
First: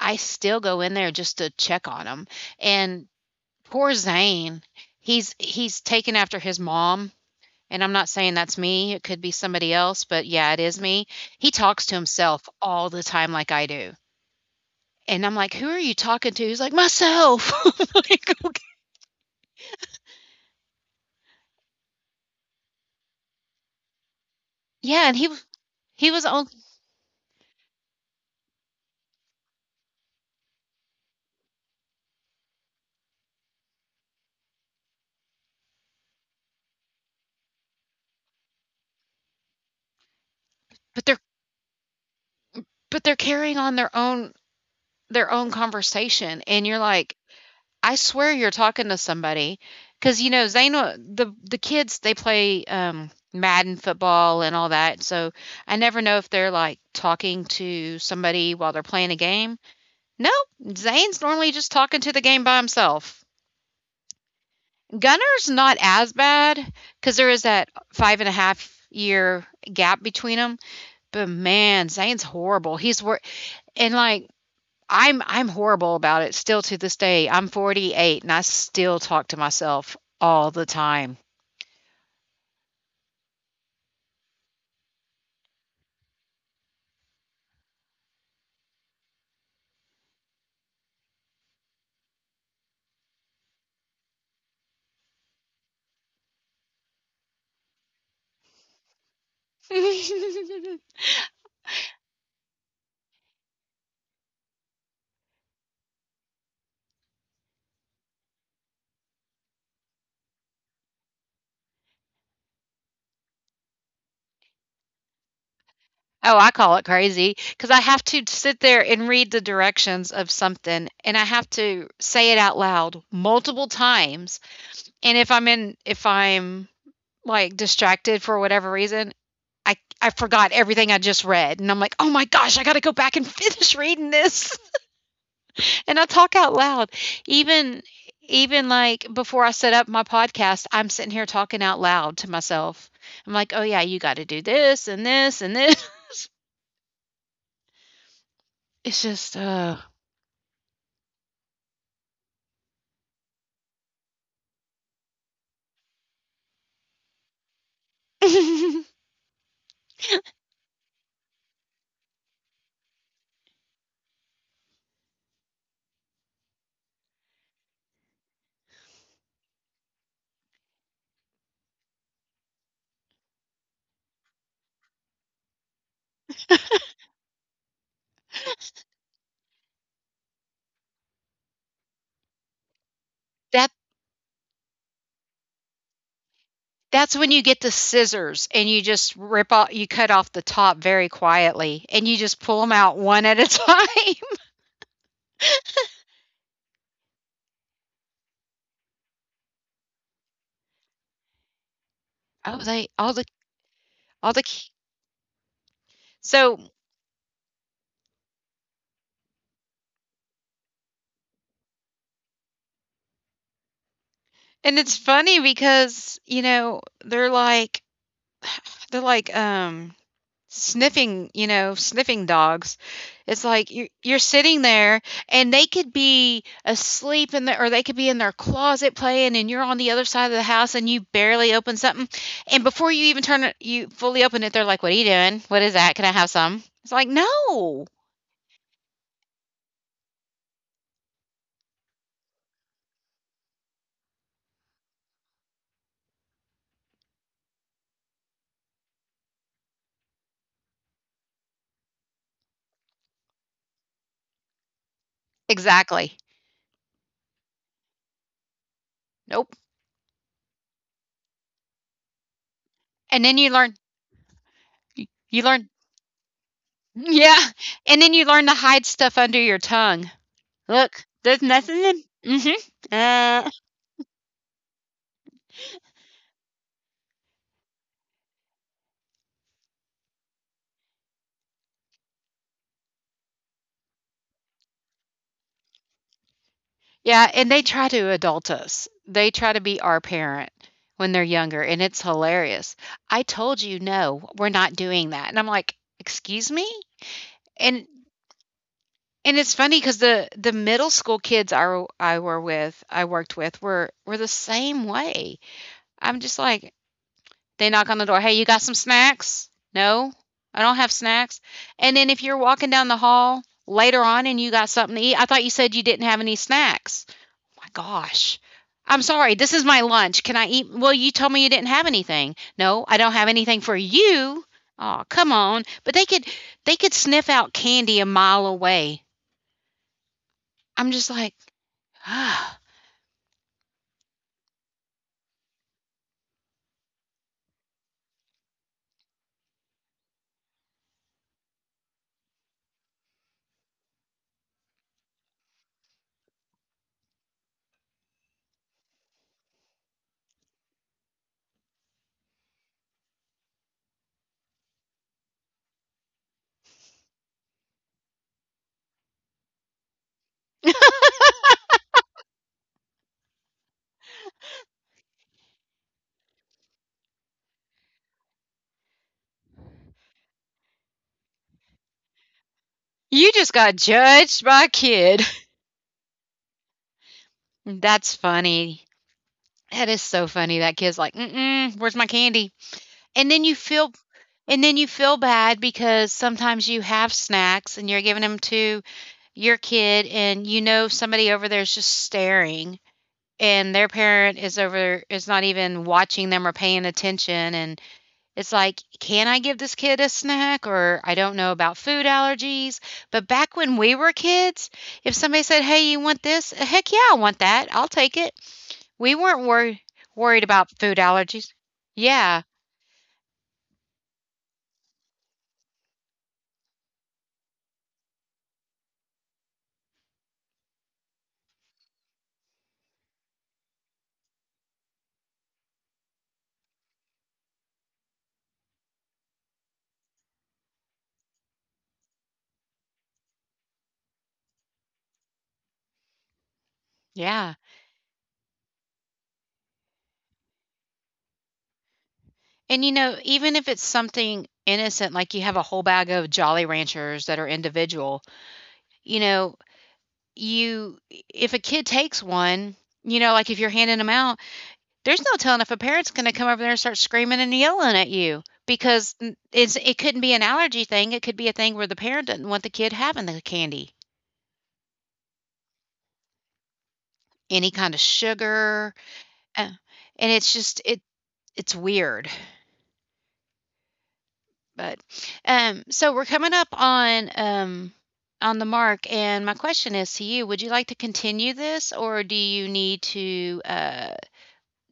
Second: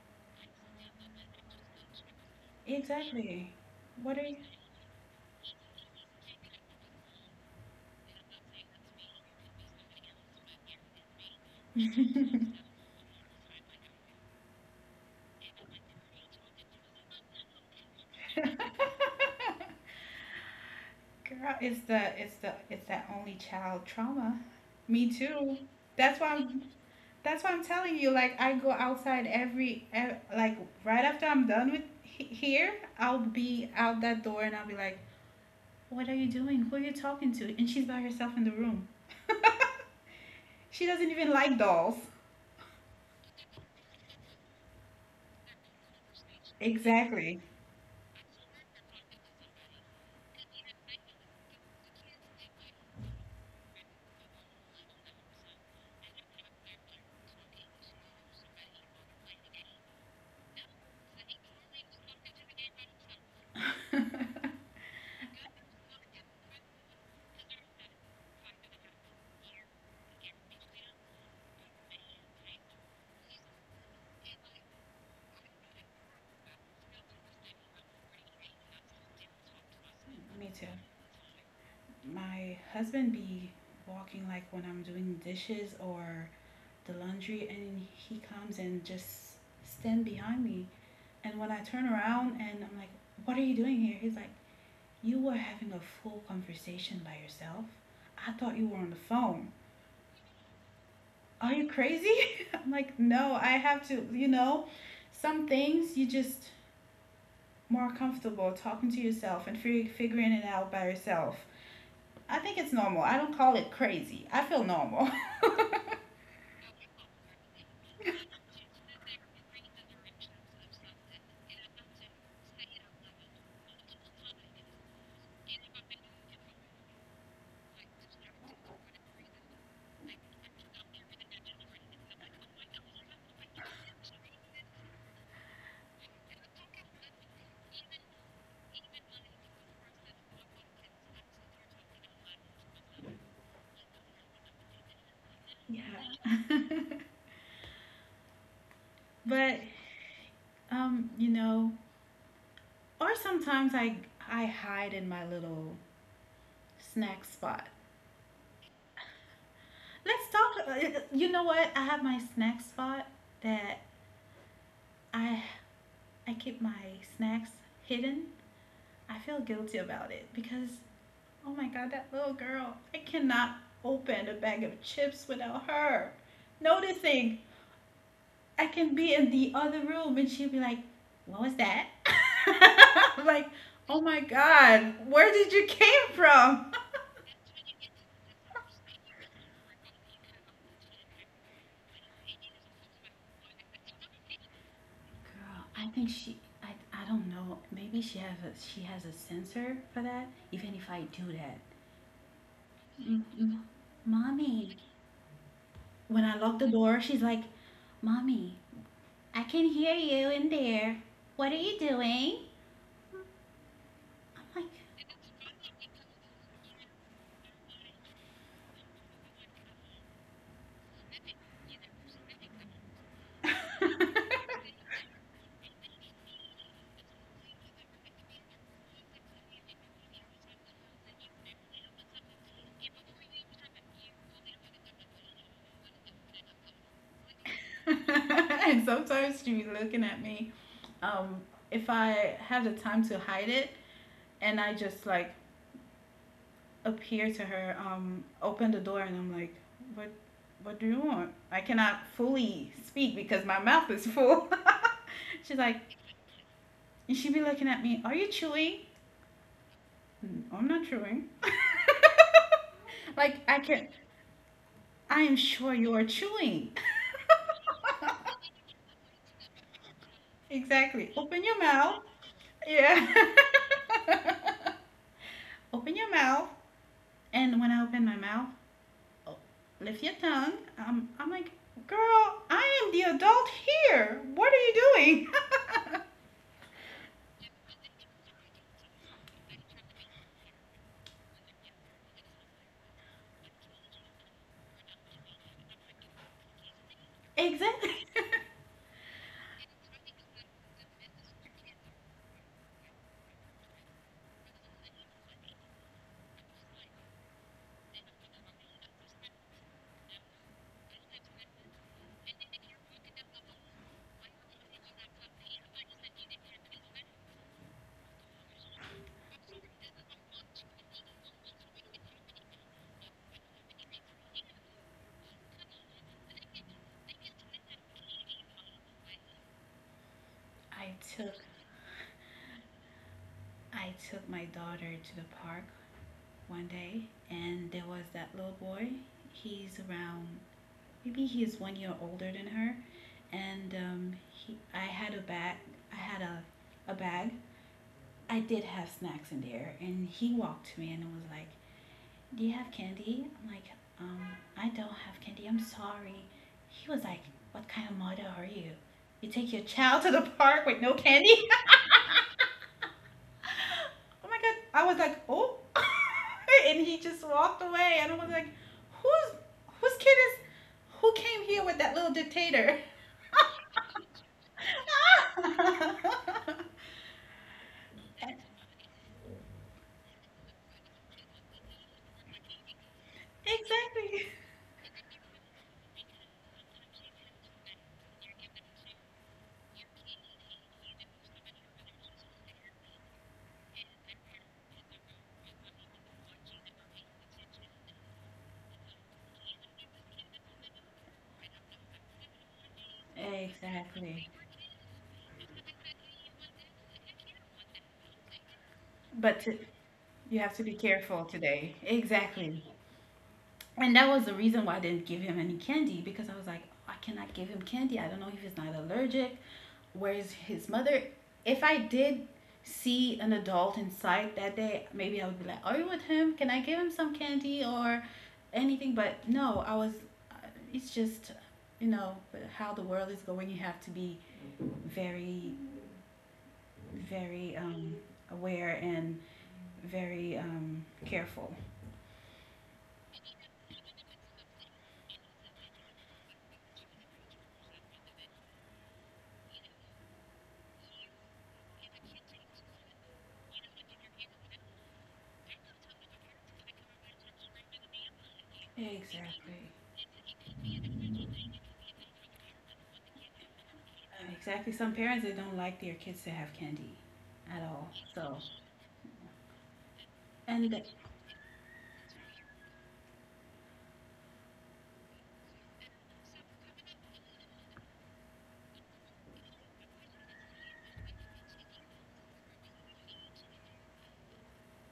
Speaker 1: I still go in there just to check on them. And
Speaker 2: Exactly.
Speaker 1: poor
Speaker 2: What are
Speaker 1: Zane, he's taken after his mom. And I'm not saying that's me, it could be somebody else, but yeah, it is me. He talks to
Speaker 2: you?
Speaker 1: himself all the time like I do. And I'm like, "Who are you talking to?" He's like, "Myself." I'm like, "Okay."
Speaker 2: Girl, it's that only child trauma.
Speaker 1: Yeah,
Speaker 2: Me
Speaker 1: and
Speaker 2: too.
Speaker 1: he
Speaker 2: That's
Speaker 1: was
Speaker 2: why
Speaker 1: on
Speaker 2: I'm That's why I'm telling you. Like, I go outside every, ev like right after I'm done with here, I'll be out that door and I'll be like, "What are you doing? Who are you talking to?" And she's by herself in the room. She
Speaker 1: but
Speaker 2: doesn't
Speaker 1: they're,
Speaker 2: even like dolls.
Speaker 1: but they're carrying on their own, their own conversation, and you're like,
Speaker 2: Exactly.
Speaker 1: "I swear you're talking to somebody," because, you know, Zayna, the kids, they play, Madden football and all that, so I never know if they're, like, talking to somebody while they're playing a game. No, Zane's normally just talking to the game by himself. Gunner's not as bad because there is that five and a half year gap between them. But man, Zane's horrible. And like I'm horrible about it still to this day. I'm 48 and I still talk to myself all
Speaker 2: Me
Speaker 1: the
Speaker 2: too.
Speaker 1: time.
Speaker 2: My husband be walking like when I'm doing dishes or the laundry, and he comes and just stand behind me. And when I turn around and I'm like, "What are you doing here?" He's like, you were having a full conversation by yourself. I thought you were on the phone.
Speaker 1: Oh,
Speaker 2: Are you crazy? I'm like, no, I have to, you know, some things you just more comfortable talking to yourself and figuring it out by yourself. I think it's normal. I don't call it crazy. I feel normal.
Speaker 1: I call it crazy because I have to sit there and read the directions of something and I have to say it out loud multiple times. And if I'm like distracted for whatever reason, I forgot everything I just read and I'm like, "Oh my gosh, I got to go back and finish reading this." And I talk out loud. Even even like before I set up my podcast, I'm sitting here talking out loud to myself. I'm like, "Oh yeah, you got to do this and this and this."
Speaker 2: Yeah.
Speaker 1: It's just
Speaker 2: But you know, or sometimes I hide in my little snack spot.
Speaker 1: that
Speaker 2: Let's talk. You know what? I have my snack spot that I I keep my snacks hidden. I feel guilty about it because, oh my god, that little girl! I cannot open a bag of chips without her noticing. I can be in the other room and she would be like, "What was that?" I'm like, "Oh my god, where did you came from?"
Speaker 1: That's when you get the scissors and you just rip off you cut off the top very quietly and you just pull them out one at a time.
Speaker 2: Girl, I think she. I don't know. Maybe she has a sensor for that. Even if I do that,
Speaker 1: Oh, they
Speaker 2: mm-mm.
Speaker 1: all the ki
Speaker 2: Mommy. When I
Speaker 1: so,
Speaker 2: lock the door, she's like, "Mommy, I can hear you in there. What are you doing?" I'm
Speaker 1: and it's funny because, you know, they're like, they're like, sniffing, you know, sniffing dogs. It's like, you're sitting there and they could be asleep in the, or they could be in their closet playing, and you're on the other side of the house and you barely open something, and before you even turn it, you fully open it, they're like, "What are you doing? What is that? Can I have some?" It's like, "No."
Speaker 2: like, and sometimes she be looking at me. Um, if I have the time to hide it, and I just like appear to her, opened the door, and I'm like, what? What do you want? I cannot fully speak because my mouth is full. She's like,
Speaker 1: Exactly.
Speaker 2: and she'd be looking at me. Are you chewing?
Speaker 1: Nope.
Speaker 2: "Mm, I'm not chewing.
Speaker 1: And then
Speaker 2: Like
Speaker 1: you
Speaker 2: I
Speaker 1: learn,
Speaker 2: can, I
Speaker 1: you
Speaker 2: am
Speaker 1: learn
Speaker 2: sure you are chewing.
Speaker 1: yeah, and then you learn to hide stuff under your tongue. Look,
Speaker 2: Exactly.
Speaker 1: there's
Speaker 2: Open your
Speaker 1: nothing in.
Speaker 2: mouth.
Speaker 1: Mhm.
Speaker 2: Yeah.
Speaker 1: Uh,
Speaker 2: Open your mouth. And when I opened my mouth, lift your tongue. I'm like, girl, I am the adult here. What are you doing?
Speaker 1: yeah, and they try to adult us. They try to be our parent when they're younger, and it's hilarious. "I told you, no, we're not doing that," and I'm like, "Excuse me?" And
Speaker 2: Exactly.
Speaker 1: and it's funny because the middle school kids I worked with were the same way. I'm just like, they knock on the door, "Hey, you got some snacks?" "No, I don't have snacks." And then if you're walking down the hall later on and you got something to eat, "I thought you said you didn't have any snacks." My gosh. I'm sorry, this is my lunch. Can I eat? Well, you told me you didn't have anything. No, I don't have anything for you. Oh, come on. But they could sniff out candy a mile away. I'm
Speaker 2: I
Speaker 1: just like,
Speaker 2: took
Speaker 1: ah,
Speaker 2: I took my daughter to the park one day, and there was that little boy. He's around, maybe he's 1 year older than her, and he I had a bag. I had a bag. I did have snacks in there, and he walked to me and was like, do you have candy? I'm like, um, I don't have candy. I'm sorry. He was like, what kind of mother are you? You take your child to the park with no candy? Oh my god. I was like, oh. And he just walked away. And I was like, who's, whose kid is, who came here with that little dictator?
Speaker 1: you just got judged by a kid. That's funny. That is so funny. That kid's like, mm-mm, where's my candy? And then you feel,
Speaker 2: Exactly.
Speaker 1: and then you feel bad because sometimes you have snacks and you're giving them to your kid and you know somebody over there is just staring, and their parent is over, is not even watching them or paying attention, and it's like, can I give this kid a snack, or I don't know about food allergies. But back when we were
Speaker 2: Exactly.
Speaker 1: kids, if somebody said, "Hey, you want this?" "Heck yeah, I want that, I'll take it." We
Speaker 2: But
Speaker 1: weren't
Speaker 2: to,
Speaker 1: worried
Speaker 2: you
Speaker 1: worried
Speaker 2: have to
Speaker 1: about
Speaker 2: be
Speaker 1: food
Speaker 2: careful
Speaker 1: allergies.
Speaker 2: today.
Speaker 1: Yeah.
Speaker 2: Exactly. And that was the reason why I didn't give him any candy, because I was like, I cannot give him candy. I don't know if he's not allergic. Where's his mother? If I did see an adult in sight that day, maybe I would be like, are you with him? Can I give him some candy or anything? But no, uh, it's just, you know, how the world is going. You have to be very,
Speaker 1: Yeah,
Speaker 2: very aware and very careful.
Speaker 1: and you know, even if it's something innocent like you have a whole bag of Jolly Ranchers that are individual, you know. You If a kid takes one, you know, like, if you're handing them out, there's no telling if a parent's gonna come over there and start screaming and yelling at you, because
Speaker 2: Exactly.
Speaker 1: it's, it couldn't be an allergy thing, it could be a thing where the parent doesn't want the kid having the candy.
Speaker 2: And exactly, some parents they don't like their kids to have candy at
Speaker 1: Any
Speaker 2: all.
Speaker 1: kind of
Speaker 2: So,
Speaker 1: sugar, uh, and it's
Speaker 2: and
Speaker 1: just, it's weird, but, so we're coming up on the mark, and my question is to you, would you like to continue this, or do you need to,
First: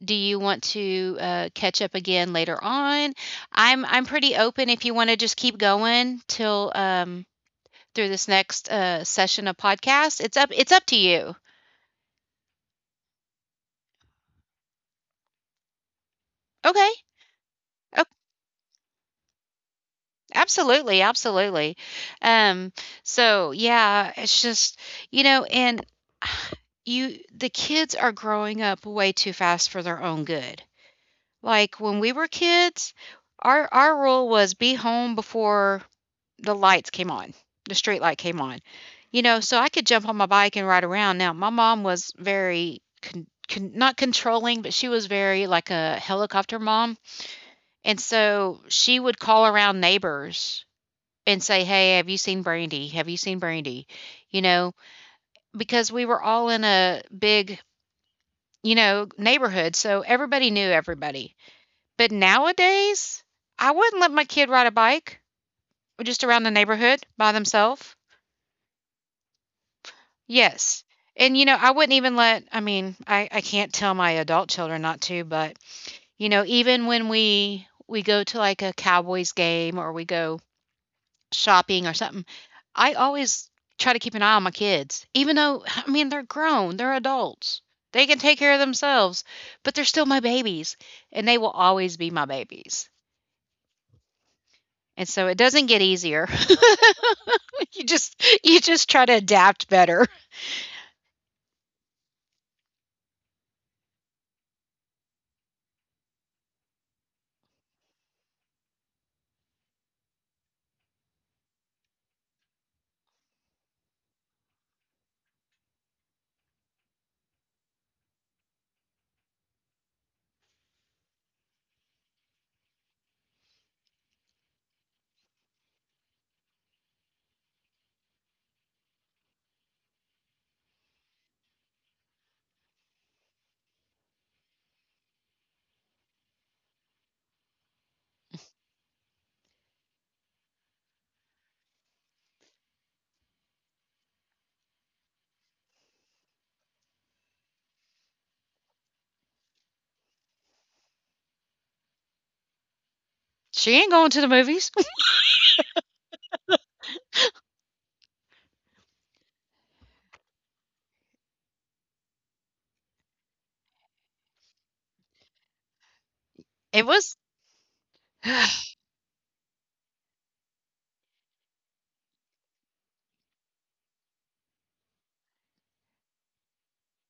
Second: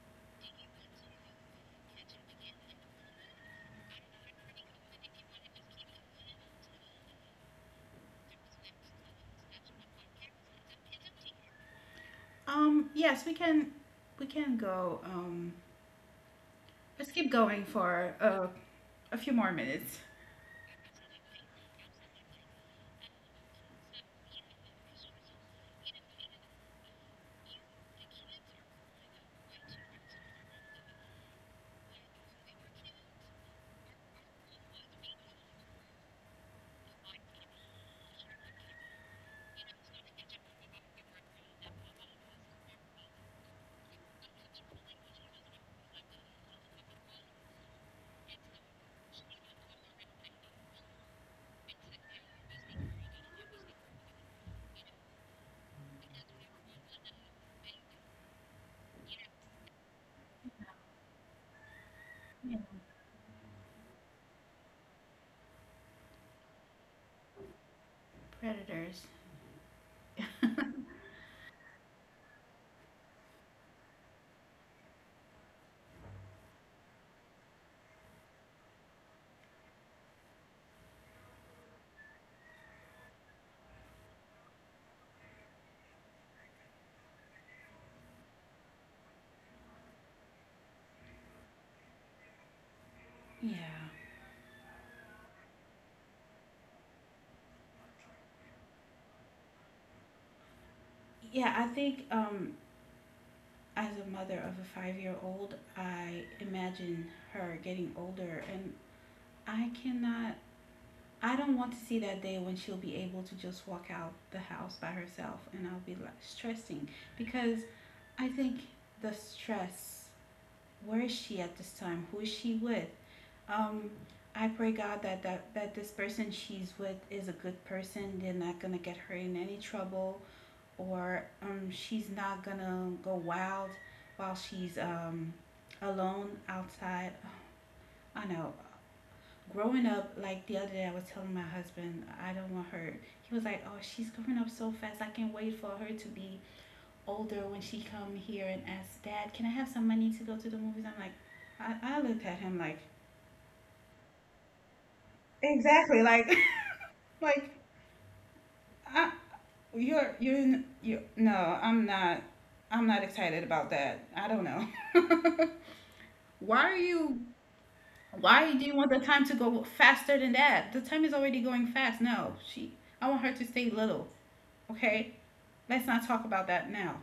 Speaker 1: Do you want to, catch up again later on? I'm pretty open if you want to just keep going till, through this next, session of podcast. It's up to you.
Speaker 2: yes, we can go.
Speaker 1: Okay.
Speaker 2: Let's keep going
Speaker 1: Oh,
Speaker 2: for a few more minutes.
Speaker 1: absolutely, absolutely. Um, so yeah, it's just, you know, and you, the kids are growing up way too fast for their own good. Like when we were kids, our rule was be home before the lights came on. The street light came on. You know, so I could jump on my bike and ride around. Now, my mom was very not controlling, but she was very like a helicopter mom. And so she would call around neighbors and say, "Hey, have you seen Brandy? Have you seen Brandy?" You know, because we were all in a big, you know, neighborhood, so everybody knew everybody. But
Speaker 2: Yeah,
Speaker 1: nowadays, I wouldn't let my kid ride a bike just around the neighborhood by themselves.
Speaker 2: predators.
Speaker 1: Yes. And you know, I wouldn't even let, I mean, I can't tell my adult children not to, but you know, even when we go to like a Cowboys game, or we go shopping or something, I always try to keep an eye on my kids. Even though, I mean, they're grown, they're adults. They can take care of themselves, but they're still my babies, and they will always be my babies.
Speaker 2: Yeah.
Speaker 1: And so it doesn't get easier. You just, you just try to adapt better.
Speaker 2: Yeah, I think as a mother of a 5 year old, I imagine her getting older, and I cannot I don't want to see that day when she'll be able to just walk out the house by herself and I'll be like stressing because I think the stress, where is she at this time? Who is she with? Um I pray God that that this person she's with is a good person. They're not gonna get her in any trouble, or she's not gonna go wild while she's alone outside. I know growing up, like the other day I was telling my husband, I don't want her. He was like, oh, she's growing up so fast. I can't wait for her to be older, when she come here and ask, dad, can I have some money to go to the movies? I'm like, I looked at him like,
Speaker 1: She ain't going to the movies.
Speaker 2: exactly, like like I, you're you no, i'm not I'm not excited about that. I don't know. Why are
Speaker 1: It was
Speaker 2: you, why do you want the time to go faster than that? The time is already going fast. No she I want her to stay little. Okay, let's not talk about that now.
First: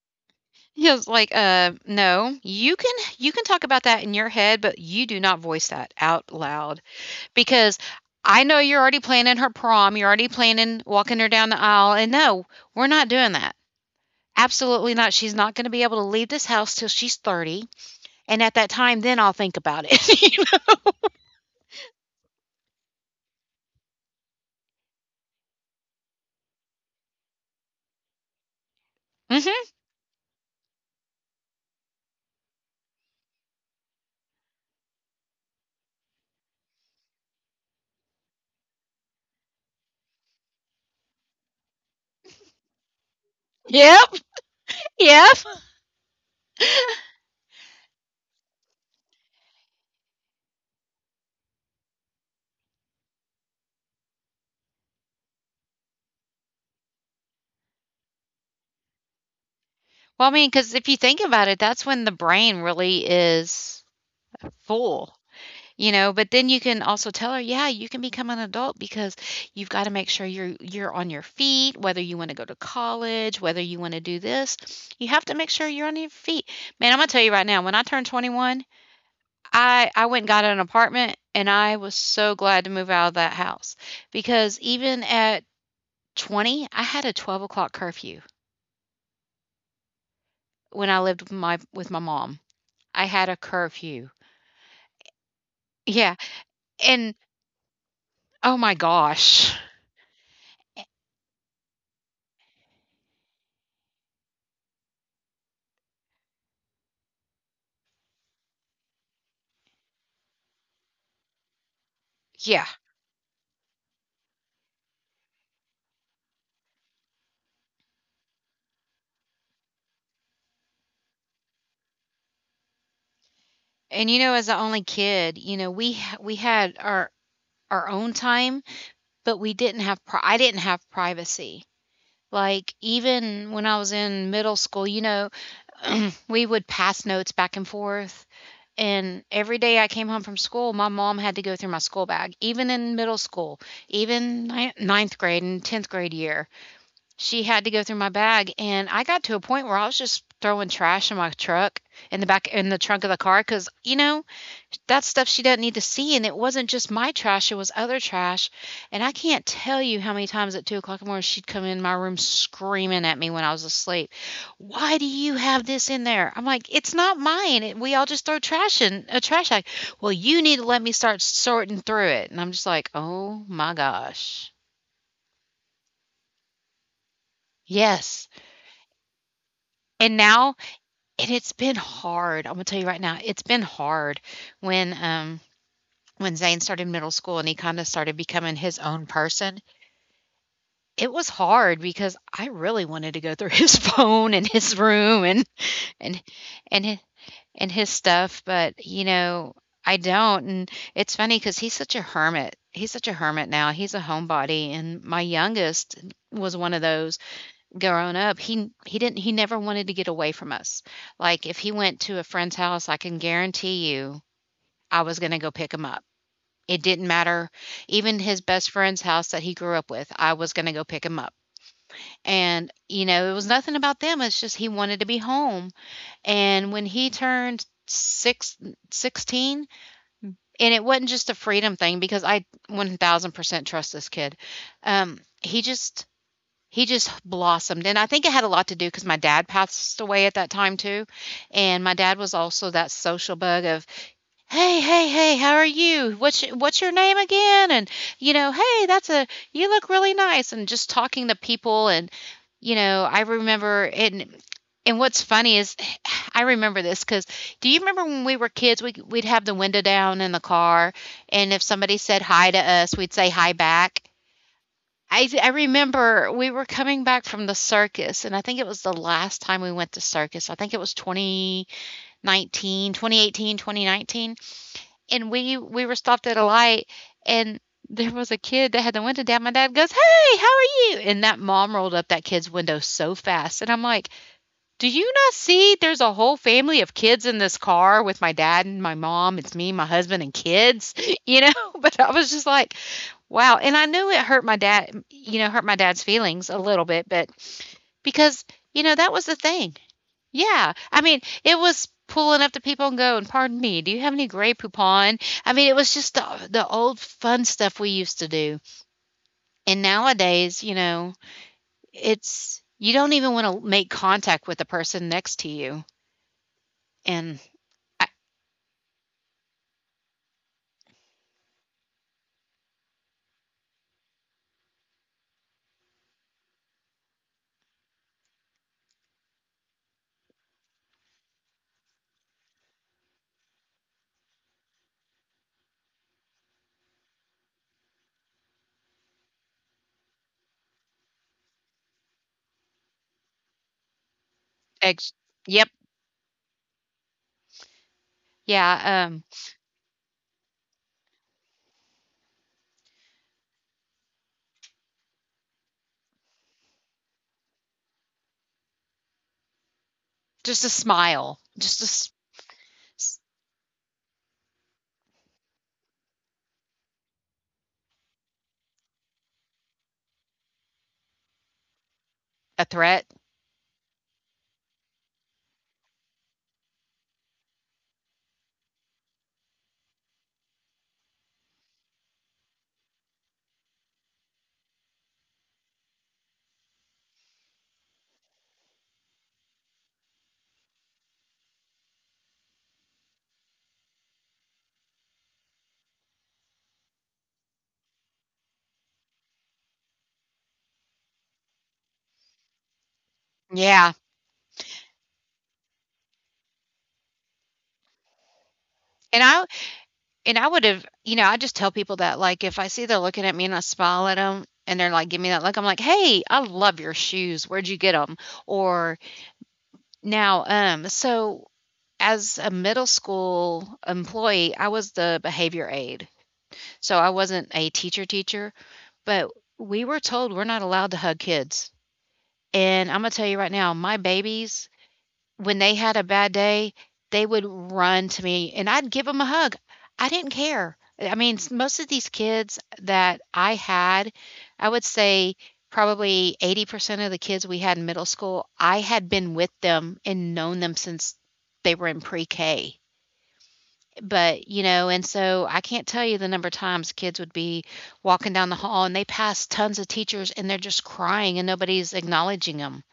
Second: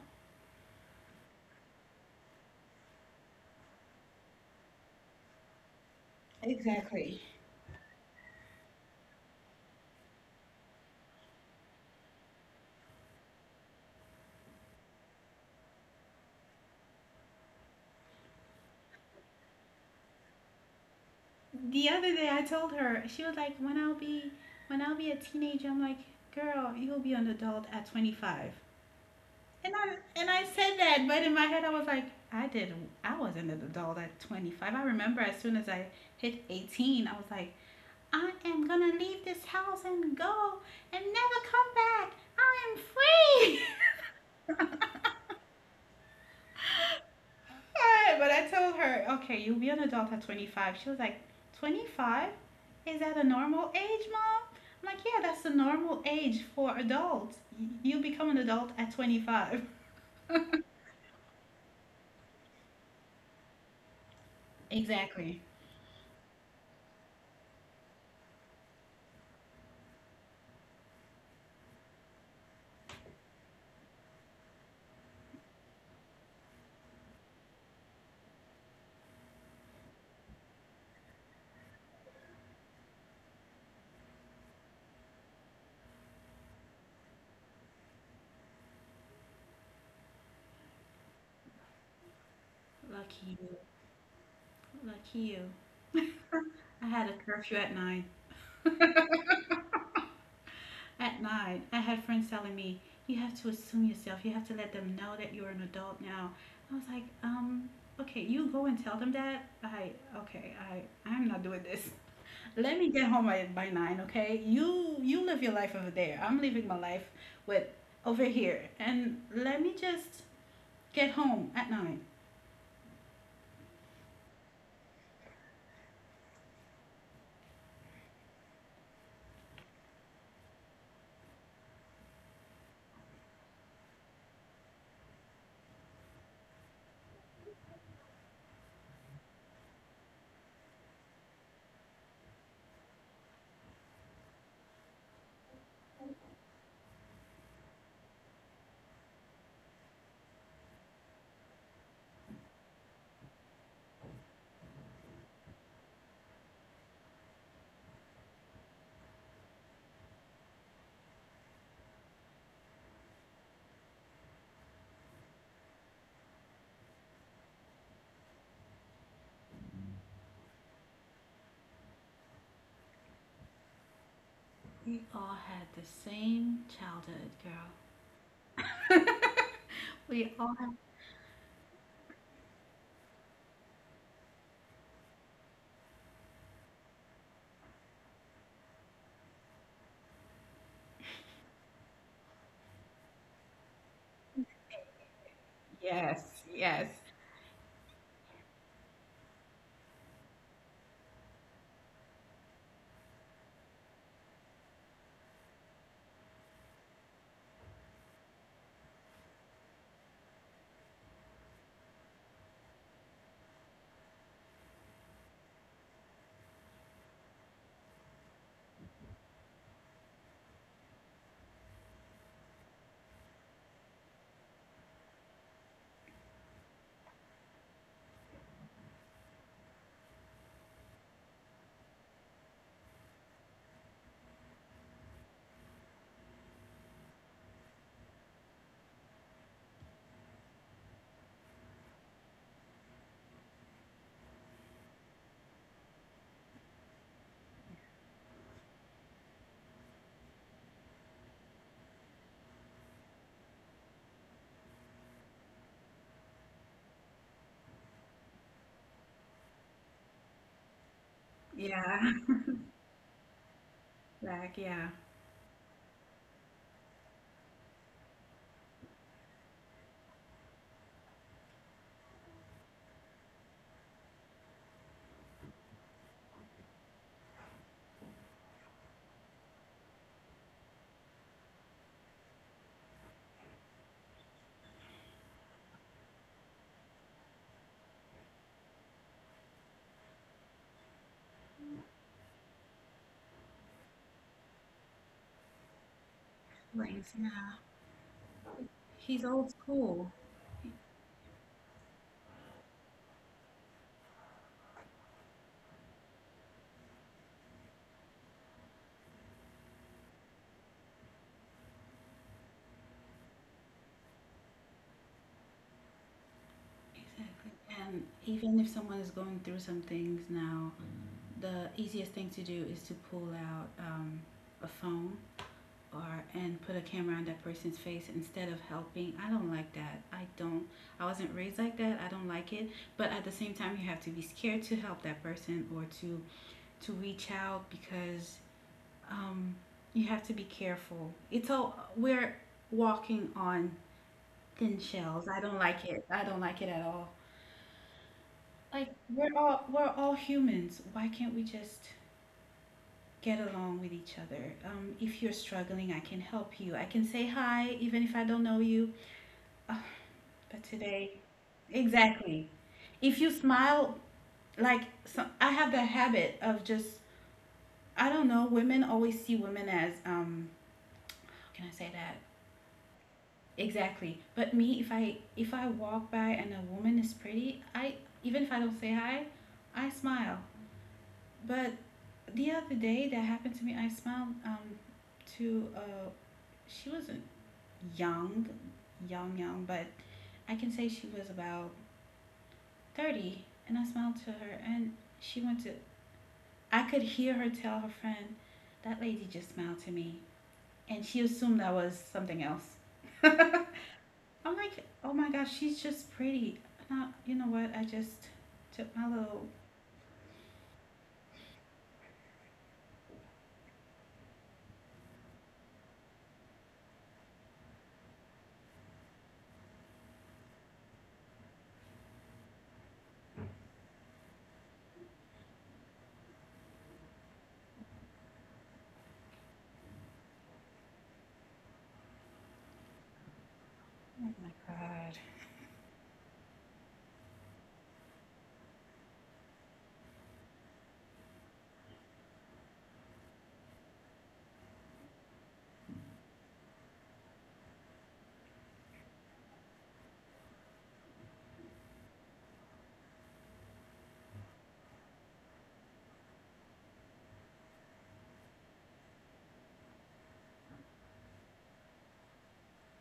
Speaker 1: he was like, no. You can talk about that in your head, but you do not voice that out loud,
Speaker 2: Exactly.
Speaker 1: because I know you're already planning her prom, you're already planning walking her down the aisle, and no, we're not doing that. Absolutely not. She's not going to be able to leave this house till she's 30, and at that time then I'll think about it."
Speaker 2: The other day I told her, she was like, when I'll be a teenager, I'm like, girl, you'll be an adult at 25.
Speaker 1: Mhm.
Speaker 2: And I said that, but in my head I was like, I wasn't an adult at 25. I remember as soon as I hit 18, I was like, I am going to leave this house and go and never come back. I
Speaker 1: Yep.
Speaker 2: am free.
Speaker 1: Yep.
Speaker 2: Alright, but I told her, okay, you'll be an adult at 25. She was like, 25? Is that a normal age, mom? I'm like, yeah, that's the normal age for adults. You become an adult at 25.
Speaker 1: Well, I mean, cuz if you think about it, that's when the brain really is full.
Speaker 2: Exactly.
Speaker 1: You know, but then you can also tell her, "Yeah, you can become an adult because you've gotta make sure you're on your feet, whether you wanna go to college, whether you wanna do this, you have to make sure you're on your feet." Man, Imma tell you right now, when I turned 21, I went and got an apartment, and I was so glad to move out of that house, because even at 20, I had a 12 o'clock curfew when I lived with my mom. I had
Speaker 2: Lucky
Speaker 1: a
Speaker 2: you.
Speaker 1: curfew.
Speaker 2: Lucky you.
Speaker 1: Yeah,
Speaker 2: I had a
Speaker 1: and
Speaker 2: curfew at 9.
Speaker 1: oh my gosh.
Speaker 2: At 9, I had friends telling me, you have to assume yourself. You have to let them know that you're an adult now. I was like, okay, you go and tell them that. Okay, I'm not doing this.
Speaker 1: Yeah.
Speaker 2: Let me get home by 9, okay? You live your life over there. I'm living my life with over here, and let me just get home at 9.
Speaker 1: And, as the only kid, we had our own time, but we didn't have pri I didn't have privacy. Like, even when I was in middle school, we would pass notes back and forth, and every day I came home from school, my mom had to go through my school bag, even in middle school, even ni 9th grade and 10th grade year. She had to go through my bag, and I got to a point where I was just throwing trash in my truck in the back in the trunk of the car, because that's stuff she doesn't need to see, and it wasn't just my trash, it was other trash. And I can't tell you how many times at 2 o'clock in the morning she'd come in my room screaming at me when I was asleep. Why do you have this in there? I'm like, it's not mine. We all just throw trash in a trash bag. Well, you need to let me start sorting through it. And I'm just like, oh my gosh.
Speaker 2: We all had the same childhood, girl.
Speaker 1: Yes. And
Speaker 2: We all
Speaker 1: now,
Speaker 2: had.
Speaker 1: and it's been hard. I'm gonna tell you right now, it's been hard when um when Zane started middle school and he kind of started becoming his own person. It was hard because I really wanted to go through his phone and his room and
Speaker 2: Yes, yes,
Speaker 1: and his, and his stuff, but I don't. And it's funny because he's such a hermit. He's such a hermit now. He's a homebody, and my youngest was one of those. Growing up, he never wanted to get away from us. Like if he went to a friend's house, I can guarantee you, I was going to go pick him up. It didn't matter. Even his best friend's house that he grew up with, I was going to go pick him up. And, it was nothing about them, it's just he wanted to be home. And when 16, and it wasn't just a freedom thing because I 1000% trust this kid. Um, he just he just blossomed, and I think it had a lot to do because my dad passed away at that time too, and my dad was also that social bug of hey, how are you, what's your name again? And hey, that's a you look really nice, and just talking to people. And I remember and what's funny is, I remember this because, do you remember when we were kids, we'd have the window down in the car, and if
Speaker 2: yeah.
Speaker 1: somebody said hi to us, we'd say hi back.
Speaker 2: Like, yeah,
Speaker 1: I remember we were coming back from the circus, and I think it was the last time we went to circus. I think it was 2019, and we were stopped at a light, and there was a kid that had the window down. My dad goes, "Hey, how are you?" And that mom rolled up that kid's window so fast. And I'm like, do you not see there's a whole family of kids in this car with my dad and my mom? It's me, my husband, and kids, you know? But I was just like, wow. And I knew it hurt my dad, hurt my dad's feelings a little
Speaker 2: Lane's
Speaker 1: bit, but
Speaker 2: yeah.
Speaker 1: because, that
Speaker 2: He's
Speaker 1: was the
Speaker 2: old
Speaker 1: thing.
Speaker 2: school.
Speaker 1: Yeah, I mean, it was pulling up to people and going, "Pardon me, do you have any Grey Poupon?" I mean, it was just the old fun stuff we used to do, and nowadays, it's you don't even wanna make contact with the person next to you, and
Speaker 2: Exactly. And
Speaker 1: I
Speaker 2: even if someone is going through some things now, the easiest thing to do is to pull out a phone or, and put a camera on that person's face instead of helping. I don't like that. I don't. I wasn't raised like that. I don't like it. But at the same time, you have to be scared to help that person or to reach out because um, you have to be careful. It's all we're walking on thin
Speaker 1: ex
Speaker 2: shells. I don't
Speaker 1: yep,
Speaker 2: like it. I don't like it at all. Like,
Speaker 1: yeah,
Speaker 2: we're all humans. Why can't we just get along with each other? If you're struggling, I can help you. I can say hi even if I don't know you. Ugh. But
Speaker 1: just a
Speaker 2: today,
Speaker 1: smile, just a s
Speaker 2: exactly. If
Speaker 1: s
Speaker 2: you smile, like, so I have the habit of just, I don't know. Women always see women as How can I say that?
Speaker 1: a threat.
Speaker 2: Exactly. But me, if I walk by and a woman is pretty, I, even if I don't say hi, I smile. But the other day that happened to me, I smiled to she wasn't young, young young, but I can say she was about 30. And I smiled to her, and she went to, I could hear her tell her friend, that lady just smiled to me. And she assumed I was something else. I'm
Speaker 1: Yeah,
Speaker 2: like, oh my gosh, she's just pretty. And I, you know what? I just took my
Speaker 1: and
Speaker 2: little,
Speaker 1: I and I would have, I just tell people that, like, if I see they're looking at me and I smile at them and they're like, give me that look, I'm like, hey, I love your shoes. Where'd you get them? Or now, so as a middle school employee, I was the behavior aide. So I wasn't a teacher teacher, but we were told we're not allowed to hug kids. And I'm going to tell you right now, my
Speaker 2: oh my
Speaker 1: babies,
Speaker 2: God.
Speaker 1: when they had a bad day, they would run to me and I'd give them a hug. I didn't care. I mean, most of these kids that I had, I would say probably 80% of the kids we had in middle school, I had been with them and known them since they were in pre K. But, and so I can't tell you the number of times kids would be walking down the hall and they pass tons of teachers and they're just crying and nobody's acknowledging them.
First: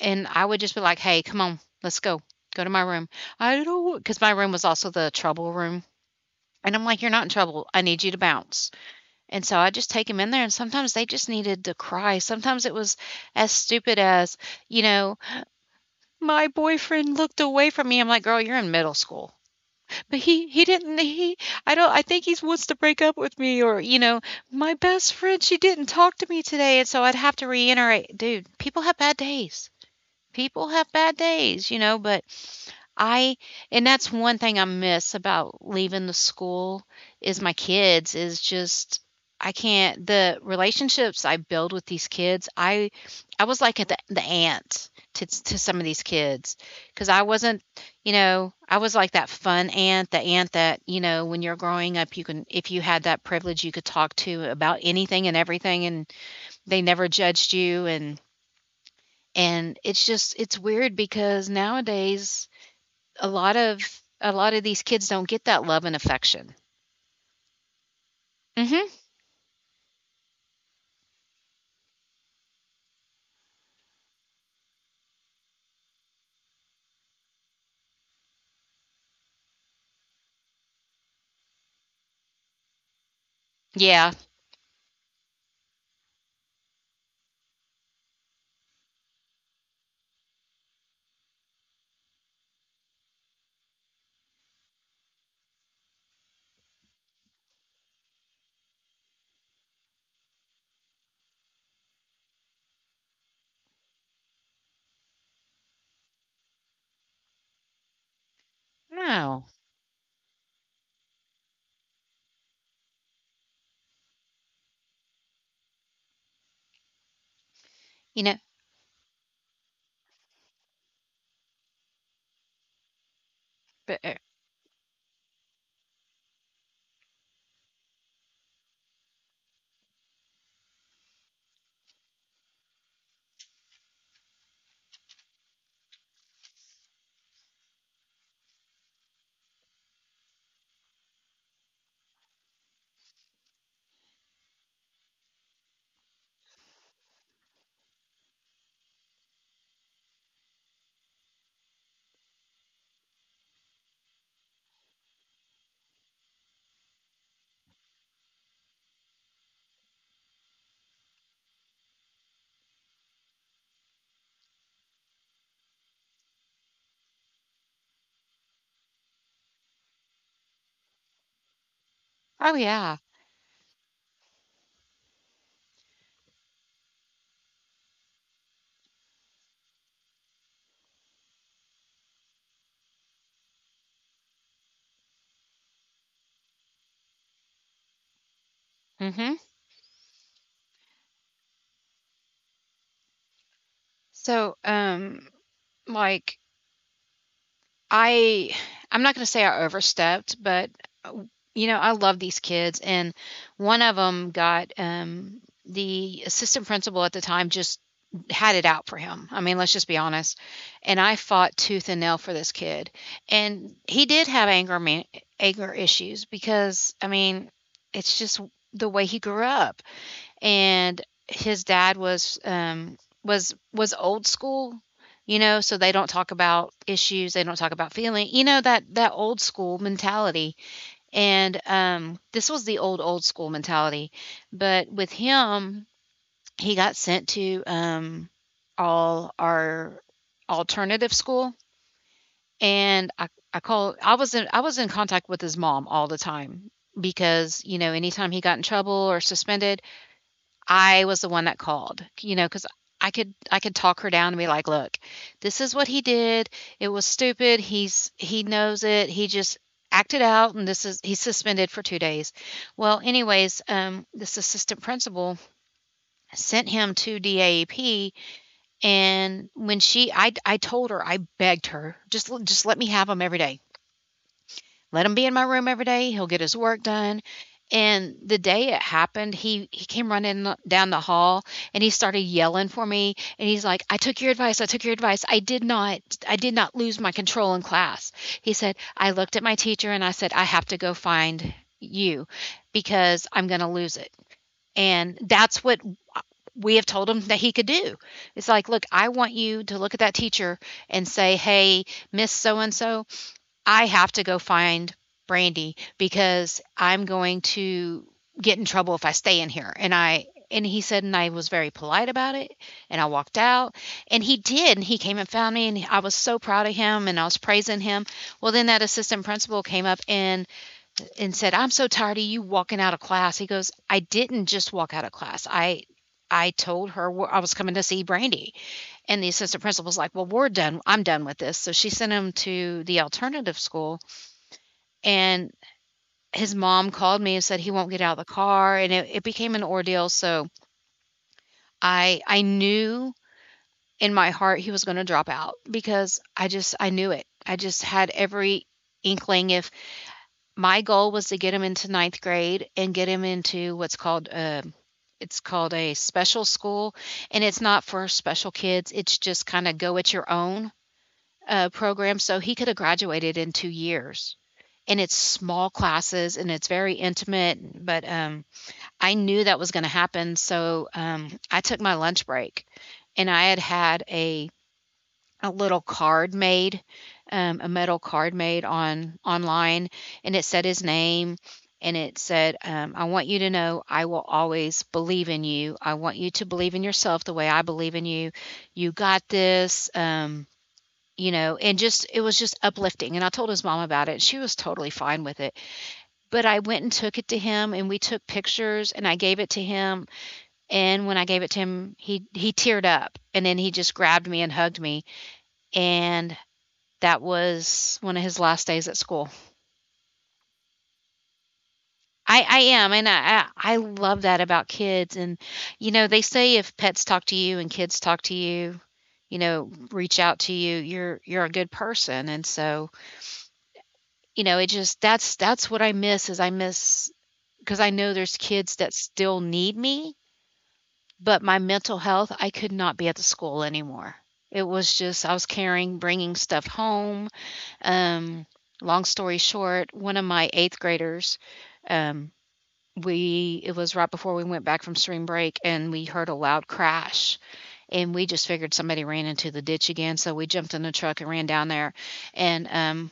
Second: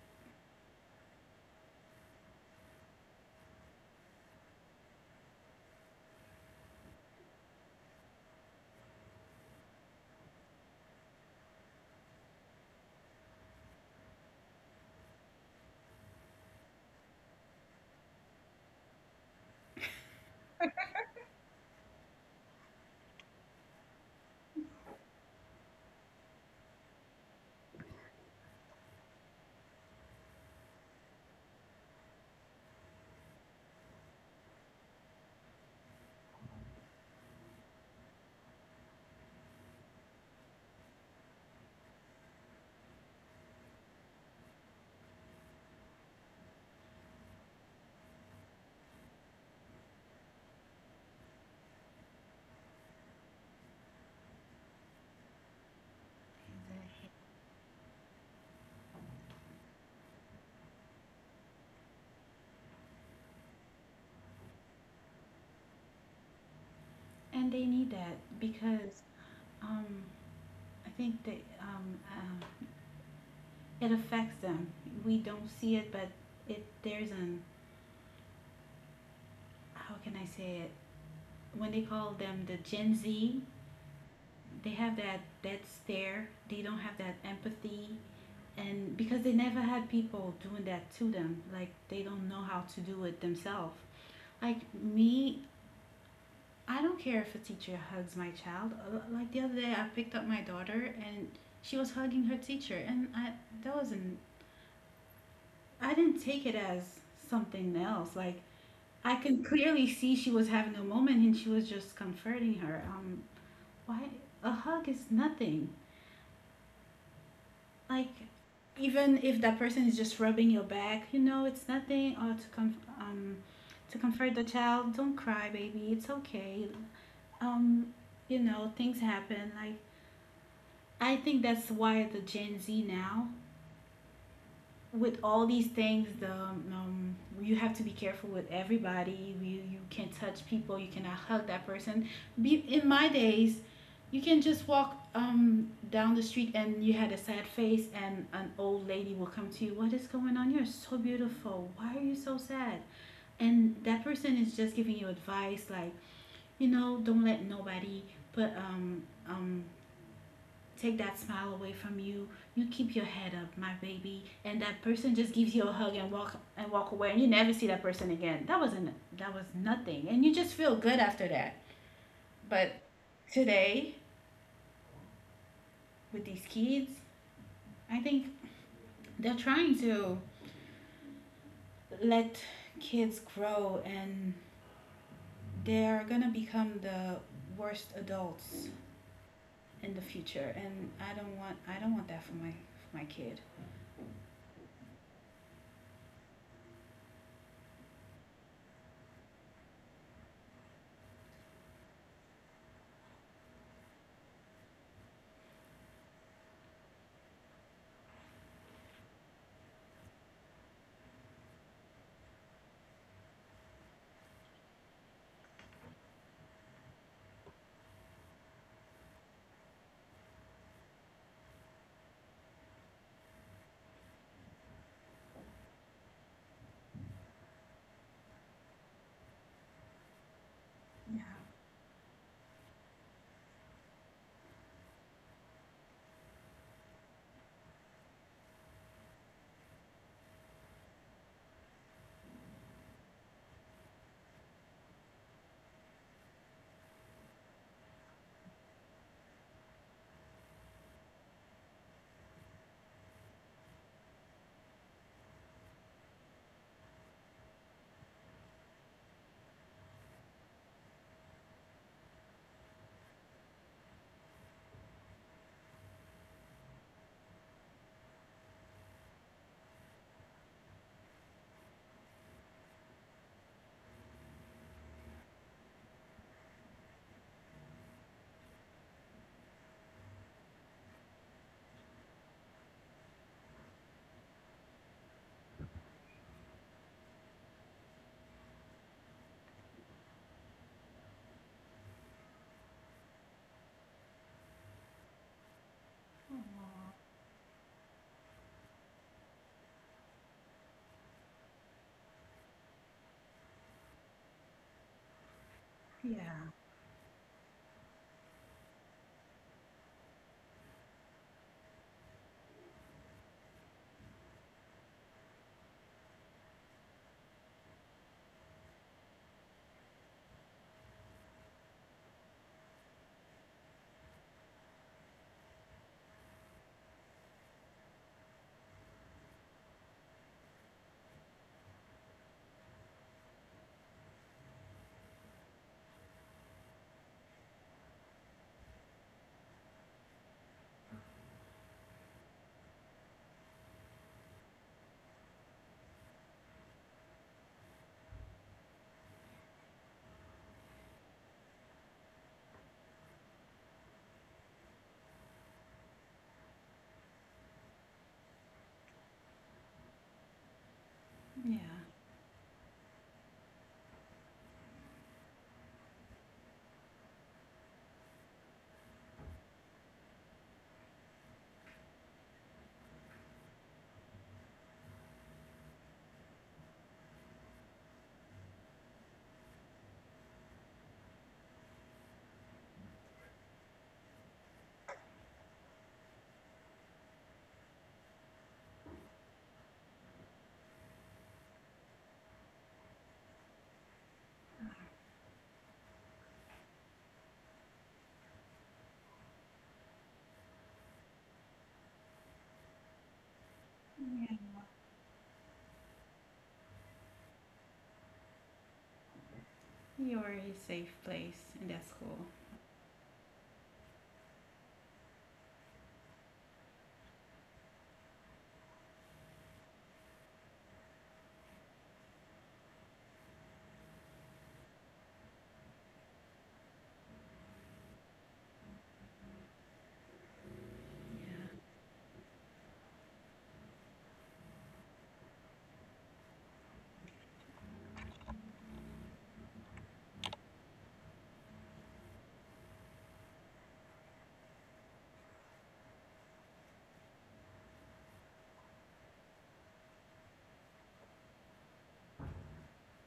Speaker 1: And I would just be like, "Hey, come on, let's go. Go to my room." I don't, because my room was also the trouble room. And I'm like, "You're not in trouble. I need you to bounce." And so I just take them in there, and sometimes they just needed to cry. Sometimes it was as stupid as, you know, "My boyfriend looked away from me." I'm like, "Girl, you're in middle school." "But he I don't I think he wants to break up with me," or, "My best friend, she didn't talk to me today." And so I'd have to reiterate, "Dude, people have bad days." People have bad days, but I and that's one thing I miss about leaving the school is my kids is just I can't the relationships I build with these kids. I was like the aunt to some of these kids, cuz I wasn't, I was like that fun aunt, the aunt that, when you're growing up you can, if you had that privilege, you could talk to about anything and everything, and they never judged you. And it's just it's weird because nowadays a lot of a lot of these kids don't get that love and affection.
Speaker 2: And they need that
Speaker 1: Mhm.
Speaker 2: because um, I think that it affects them. We don't see it, but it there's an, how can I say it? When they call them the Gen Z,
Speaker 1: Yeah.
Speaker 2: they have that stare. They don't have that empathy, and because they never had people doing that to them, like, they don't know how to do it themselves, like me. I don't care if a teacher hugs my child. Like the other day, I picked up my daughter and she was hugging her teacher, and I, that wasn't, I didn't take it as something else. Like, I can
Speaker 1: No.
Speaker 2: clearly see she was having a moment and she was just comforting her. Why? A hug is nothing, like,
Speaker 1: You know,
Speaker 2: even if that person is just rubbing your back, it's nothing, or to to
Speaker 1: but,
Speaker 2: comfort the child. Don't cry, baby, it's okay. um you know, things happen, like, I think that's why the Gen Z now, with all these things, you have to be careful with everybody. You can't touch people. You cannot hug that person. Be in my days, you can just walk down the street, and you had a sad face and an old lady will come to you. What is going on? You're so beautiful. Why are you so sad? And that person is just giving you advice, like, don't let nobody put um take that smile away from you. You keep your head up, my baby. And that person just gives you a hug and walk away, and you never see that person again. That wasn't, that was nothing, and you just feel good after that.
Speaker 1: oh
Speaker 2: But
Speaker 1: yeah.
Speaker 2: today, with these kids, I think they're trying to let kids grow, and they're gonna become the worst adults
Speaker 1: Mhm.
Speaker 2: in the future. And I don't want that for my kid.
Speaker 1: So, like, I I'm not going to say I overstepped, but uh, I love these kids, and one of them got the assistant principal at the time just had it out for him. I mean, let's just be honest. And I fought tooth and nail for this kid. And he did have anger issues, because I mean, it's just the way he grew up, and his dad was was old school, you know. So they don't talk about issues, they don't talk about feeling, you know, that that old school mentality.
Speaker 2: Yeah.
Speaker 1: And this was the old old school mentality, but with him, he got sent to all our alternative school, and I was in contact with his mom all the time because, you know, anytime he got in trouble or suspended, I was the one that called, you know, because I could talk her down and be like, "Look, this is what he did. It was stupid. He knows it. He just acted out, and this is he's suspended for 2 days." Well, anyways, um, this assistant principal sent him to DAEP, and when she I told her, I begged her, just let me have him every day. Let him be in my room every day. He'll get his work done." And the day it happened, he came running down the hall and he started yelling for me. And he's like, "I took your advice. I took your advice. I did not lose my control in class." He said, "I looked at my teacher and I said, I have to go find you because I'm going to lose it." And that's what we have told him that he could do. It's like, look, I want you to look at that teacher and say, hey, Miss So and so, I have to go find Brandy
Speaker 2: Yeah.
Speaker 1: because I'm going to get in trouble if I stay in here. And I and he said, and I was very polite about it. And I walked out, and he did. And he came and found me, and I was so proud of him, and I was praising him. Well, then that assistant principal came up and said, "I'm so tired of you walking out of class." He goes, "I didn't just walk out of class. I." I told her I was coming to see Brandy, and the assistant principal's like, "Well, we're done. I'm done with this." So she sent him to the alternative school, and his mom called me and said he won't get out of the car, and it became an ordeal, so I knew in my heart he was going to drop out, because I knew it. I just had every inkling. If My goal was to get him into ninth grade and get him into what's called it's called a special school, and it's not for special kids. It's just kind of go at your own
Speaker 2: Yeah.
Speaker 1: program, so he could have graduated in 2 years, and it's small classes, and it's very intimate. But I knew that was gonna happen, so, I took my lunch break, and I had had a little card made, a metal card made on online, and it said his name, and it said, "I want you to know I will always believe in you. I want you to believe in yourself the way I believe in you. You got this," and just it was just uplifting. And I told his mom about it, and she was totally fine with it, but I went and took it to him, and we took pictures, and I gave it to him. And when I gave it to him, he teared up, and then he just grabbed me
Speaker 2: Yeah.
Speaker 1: and hugged me. And that was one of his last days at school.
Speaker 2: You're a safe place, and that's cool.
Speaker 1: I am, and I love that about kids. And they say if pets talk to you and kids talk to you, reach out to you, you're a good person. And so, it just that's what I miss, is I miss, because I know there's kids that still need me. But my
Speaker 2: Yeah.
Speaker 1: mental health, I could not be at the school anymore. It was just I was carrying, bringing stuff home. Um, Long story short, one of my eighth graders, um, we it was right before we went back from spring break, and we heard a loud crash, and we just figured somebody ran into the ditch again. So we jumped in the truck and ran down there, and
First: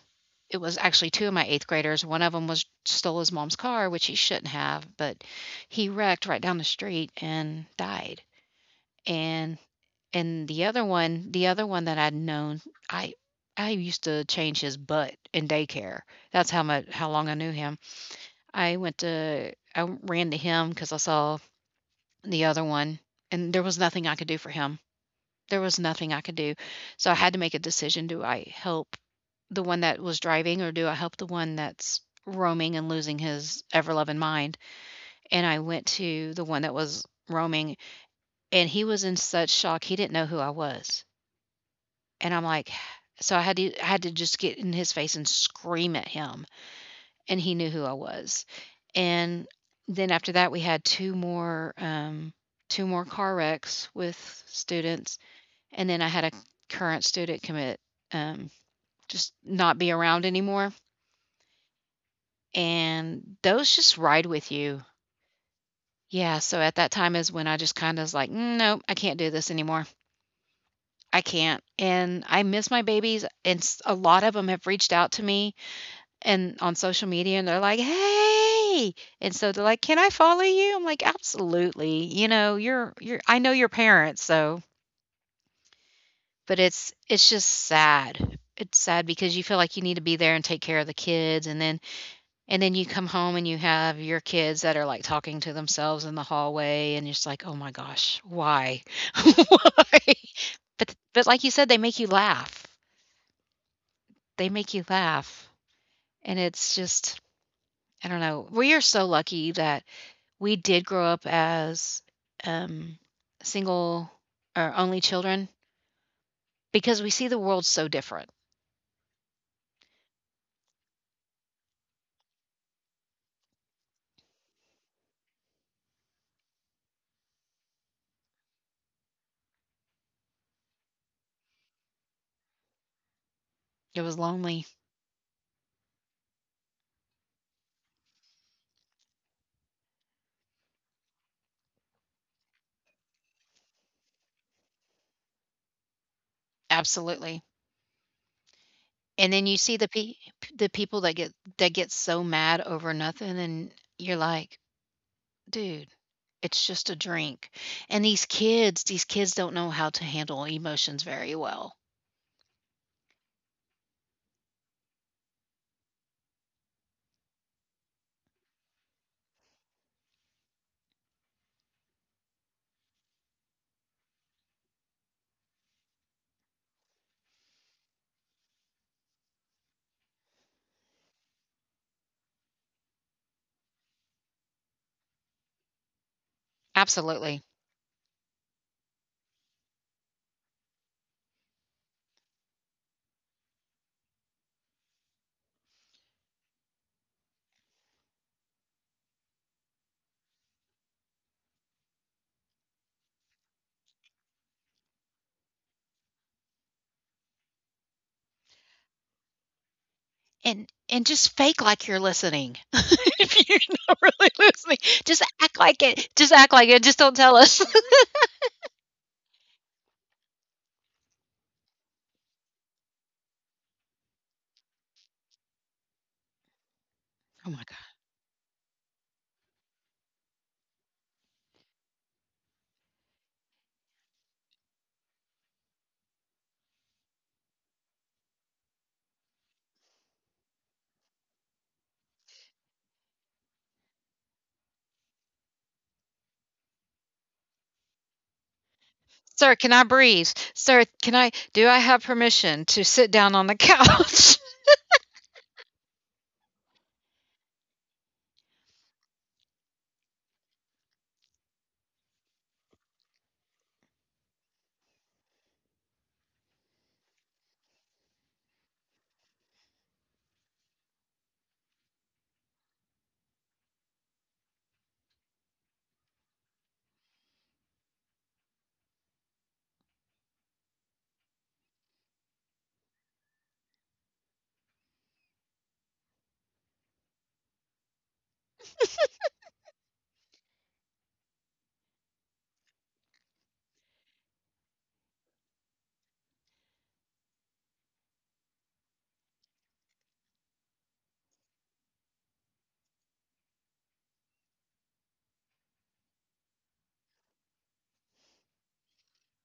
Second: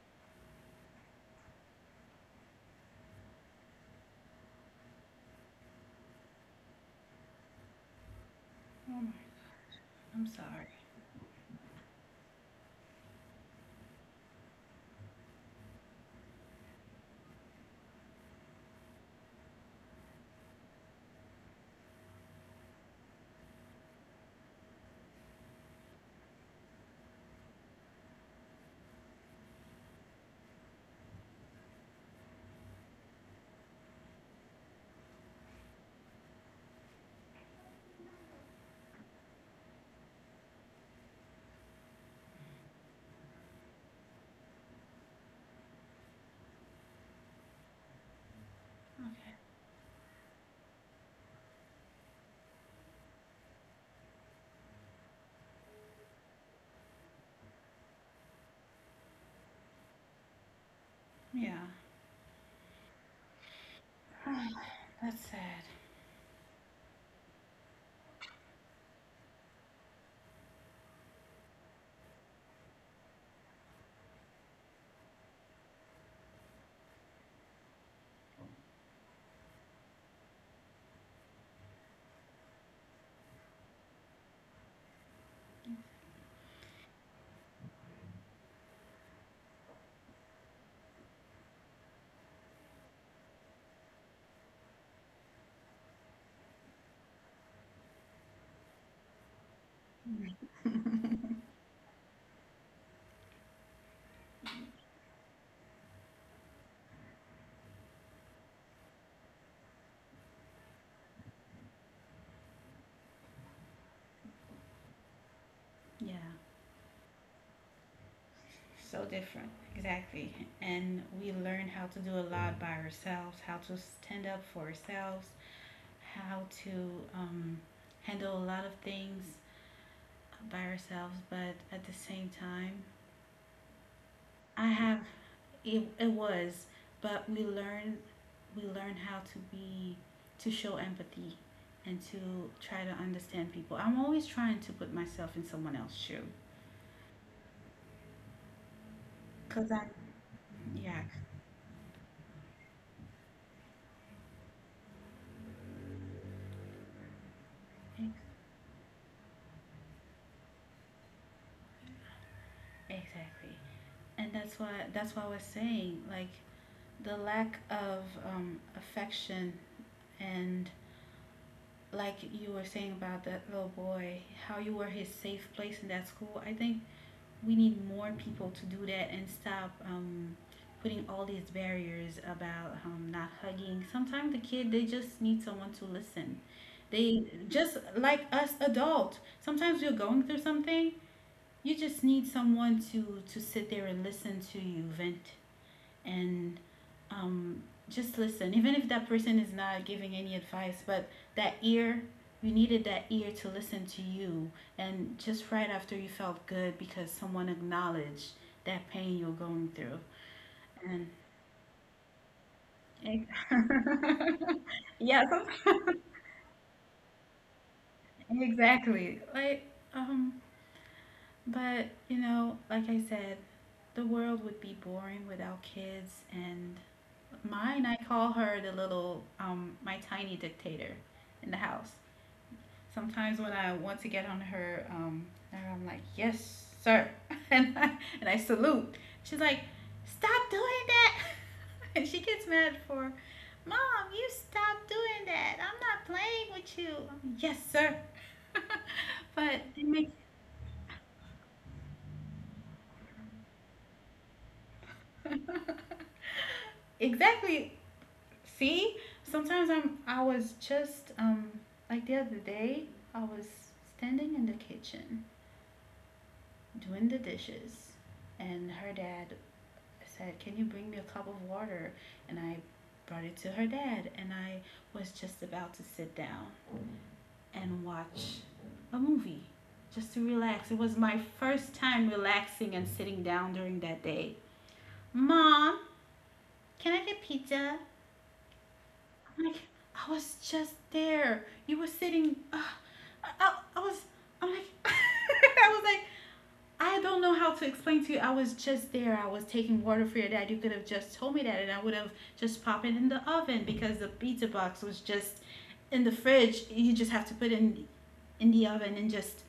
Speaker 1: it was actually two of my eighth graders. One of them was stole his mom's car, which he shouldn't have, but he wrecked right down the street and died.
Speaker 2: Oh my.
Speaker 1: And
Speaker 2: I'm
Speaker 1: and the
Speaker 2: sorry.
Speaker 1: other one the other one that I'd known, I I used to change his butt in daycare. That's how much how long I knew him. I ran to him because I saw the other one, and there was nothing I could do for him. There was nothing I could do, so I had to make a decision: Do I help the one that was driving, or do I help the one that's roaming and losing his ever loving mind? And I went to the one that was roaming, and he was in such shock he didn't know who I was. And I'm like, so I had to just get in his face and scream at him, and he knew who I was.
Speaker 2: Okay.
Speaker 1: And then after that, we had 2 more car wrecks with students, and then I had a current student commit, um, just not be around anymore,
Speaker 2: Yeah.
Speaker 1: and those just ride
Speaker 2: Oh,
Speaker 1: with you.
Speaker 2: that's sad.
Speaker 1: Yeah, so at that time is when I just kinda was like, "Mm, nope, I can't do this anymore. I can't." And I miss my babies, and s a lot of them have reached out to me. And on social media, and they're like, "Hey!" And so they're like, "Can I follow you?" I'm like, "Absolutely." You know, you're I know your parents, so. But it's just sad. It's sad because you feel like you need to be there and take care of the kids, and then you come home and you have your kids that are, like, talking to themselves in the hallway, and you're just like, "Oh my gosh, why? Why?" But like you said, they make you laugh. They make you laugh, and it's just, I don't know. We are so lucky that we did grow up as, um, single or only children,
Speaker 2: Yeah.
Speaker 1: because we see the world so different.
Speaker 2: So different. Exactly. And we learn how to do a lot by ourselves, how to stand up for ourselves, how to um, handle a lot of things by ourselves, but at the same time,
Speaker 1: It was
Speaker 2: I
Speaker 1: lonely,
Speaker 2: have. It was, but we learned how to be, to show empathy and to try to understand people. I'm always trying to put myself in someone else's shoe.
Speaker 1: absolutely, and then you
Speaker 2: Cause
Speaker 1: see
Speaker 2: I,
Speaker 1: the
Speaker 2: yeah,
Speaker 1: people that get so mad over nothing, and you're like, "Dude, it's just a drink," and these
Speaker 2: ex-
Speaker 1: kids these kids don't know how to handle emotions very well.
Speaker 2: exactly, and that's why I was saying, like, the lack of affection, and like you were saying about that little boy, how you were his safe place in that school. I think we need more people to do that and stop putting all these barriers about not hugging. Sometimes the kid, they just need someone to listen. They,
Speaker 1: Absolutely,
Speaker 2: just like us adult. Sometimes you're going through something, you just need someone to sit there and listen to you vent, and um, just listen, even if that person is not giving any advice, but that ear, you needed that ear to listen to you. And just right after, you felt good because someone acknowledged that pain you're going through.
Speaker 1: and
Speaker 2: And
Speaker 1: and just fake like you're listening. If you're not really listening,
Speaker 2: yeah,
Speaker 1: just act like it. Just act like it. Just don't tell us.
Speaker 2: exactly. Like, um, but you know, like I said, the world would be boring without kids. And
Speaker 1: Oh my
Speaker 2: mine, I
Speaker 1: god.
Speaker 2: call her the little, my tiny dictator in the house. Sometimes when I want to get on her, I'm like, yes, sir. And I salute. She's like, stop doing that. And she gets mad for, mom, you stop doing that, I'm not playing with you. I'm like, yes, sir. But
Speaker 1: Sir, can
Speaker 2: it
Speaker 1: I
Speaker 2: makes
Speaker 1: breathe? Sir, can I do I have permission to sit down on the couch?
Speaker 2: exactly. See, sometimes I was just like the other day, I was standing in the kitchen doing the dishes, and her dad said, can you bring me a cup of water? And I brought it to her dad, and I was just about to sit down and watch a movie, just to relax. It was my first time relaxing and sitting down during that day. Mom, can I get pizza? I'm like, I was just there. You were sitting. I was. I'm like. I was like, I don't know how to explain to you. I was just there. I was taking water for your dad. You could have just told me that, and I would have just popped it in the oven, because the pizza box was just in the fridge. You just have to put it in the oven and just.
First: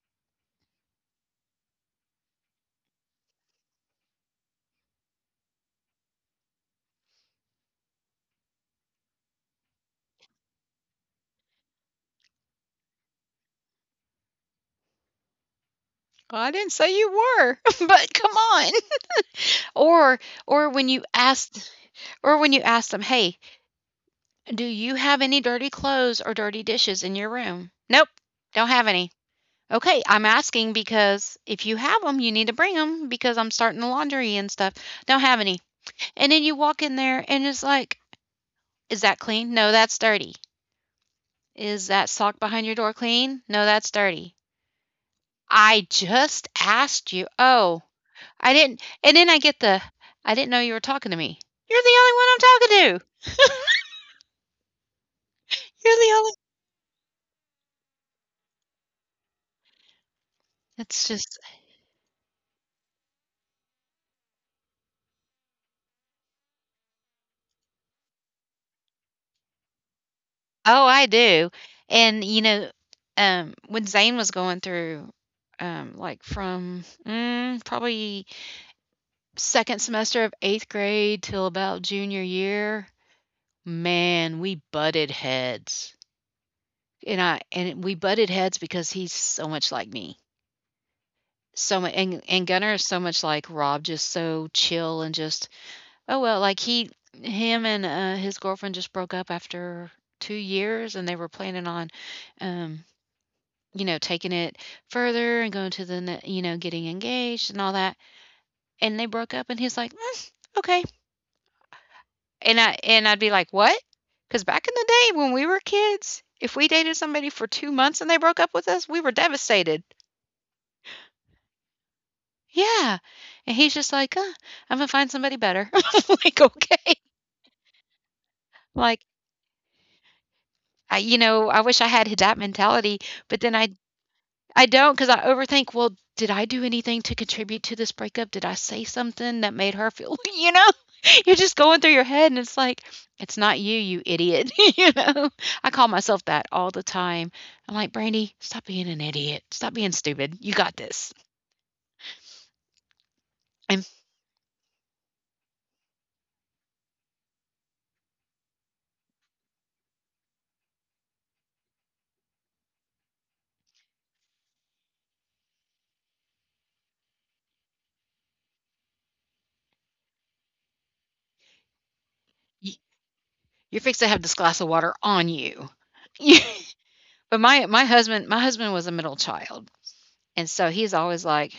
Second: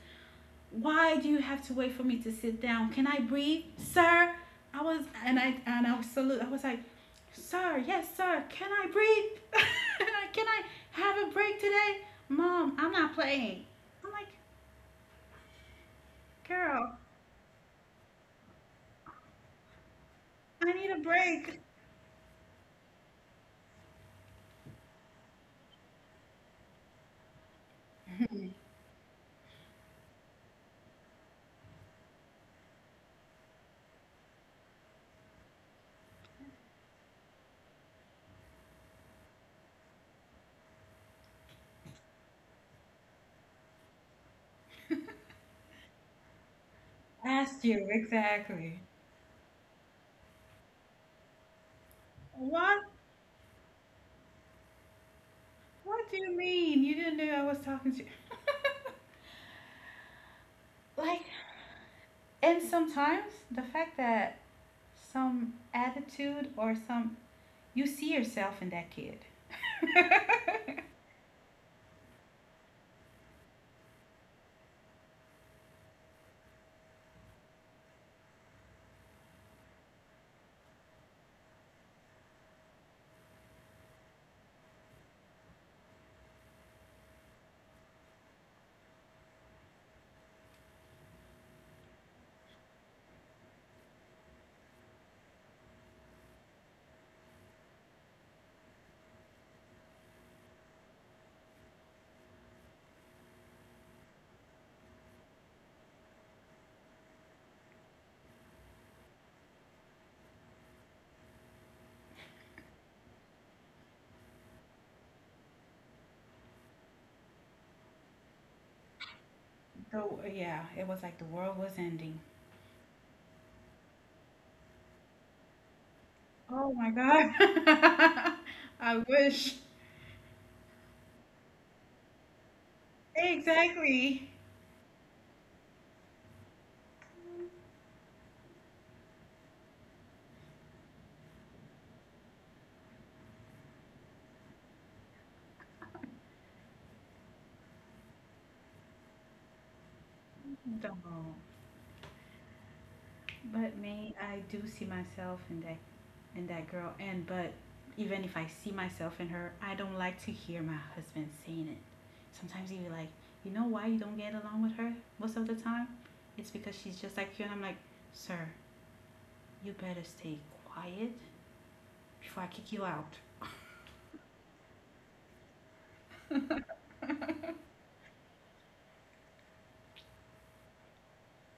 Speaker 2: Why do you have to wait for me to sit down? Can I breathe, sir? I was, and I was salute. I was like, sir, yes, sir. Can I breathe? Can I have a break today, mom? I'm not playing. I'm like,
Speaker 1: Well, I didn't say
Speaker 2: girl,
Speaker 1: you were, but come on. Or or
Speaker 2: I
Speaker 1: when
Speaker 2: need a
Speaker 1: you
Speaker 2: break.
Speaker 1: asked or when you asked them, "Hey, do you have any dirty clothes or dirty dishes in your room?" Nope. Don't have any. Okay, I'm asking because if you have them, you need to bring them, because I'm starting the laundry and stuff. Don't have any. And then you walk in there and it's like, "Is that clean?" No, that's dirty. Is that sock behind your door clean? No, that's dirty. I just asked you.
Speaker 2: Asked
Speaker 1: Oh,
Speaker 2: you,
Speaker 1: I didn't.
Speaker 2: exactly.
Speaker 1: And then I get the, "I didn't know you were talking to me." You're the only one
Speaker 2: What?
Speaker 1: I'm talking to. You're
Speaker 2: What
Speaker 1: the
Speaker 2: do
Speaker 1: only.
Speaker 2: you mean? You didn't know I was talking to you.
Speaker 1: It's
Speaker 2: Like,
Speaker 1: just,
Speaker 2: and sometimes the fact that some attitude or some, you see yourself in that kid.
Speaker 1: oh, I do. And, you know, when Zane was going through, like from probably second semester of eighth grade till about junior year, man, we butted heads. And we butted heads because he's so much like me. So mu and Gunnar is so much like Rob, just so chill and just, "Oh, well," like he him and, his girlfriend just broke up after 2 years, and they were planning on, um, you know, taking it further and going to the ne you know, getting engaged and all that. And they broke up, and he's like, "Mm, okay." And I'd be like, what? Because back in the day, when we were kids, if we dated somebody for 2 months and they broke up with us, we were devastated.
Speaker 2: So, yeah, it was like the world was ending.
Speaker 1: Yeah, and he's just like, I'm gonna find somebody better." I'm like,
Speaker 2: Oh my
Speaker 1: "Okay."
Speaker 2: God. I
Speaker 1: Like,
Speaker 2: wish.
Speaker 1: I wish I had that mentality, but then I
Speaker 2: Exactly.
Speaker 1: I don't. Not cause I overthink, "Well, did I do anything to contribute to this breakup? Did I say something that made her feel," you know? You're just going through your head and it's like, "It's not you, you idiot," you know? I call myself that all the time. I'm like, "Brandy, stop being an idiot. Stop being stupid. You got this.
Speaker 2: Don't. But
Speaker 1: And
Speaker 2: me, I do see myself in that girl, and, but even if I see myself in her, I don't like to hear my husband saying it. Sometimes he'd be like, you know why you don't get along with her most of the time? It's because she's just like you. And I'm like, sir, you better stay quiet before I
Speaker 1: y
Speaker 2: kick you out.
Speaker 1: you're fixed to have this glass of water on you." But my husband was a middle child, and so he's always like,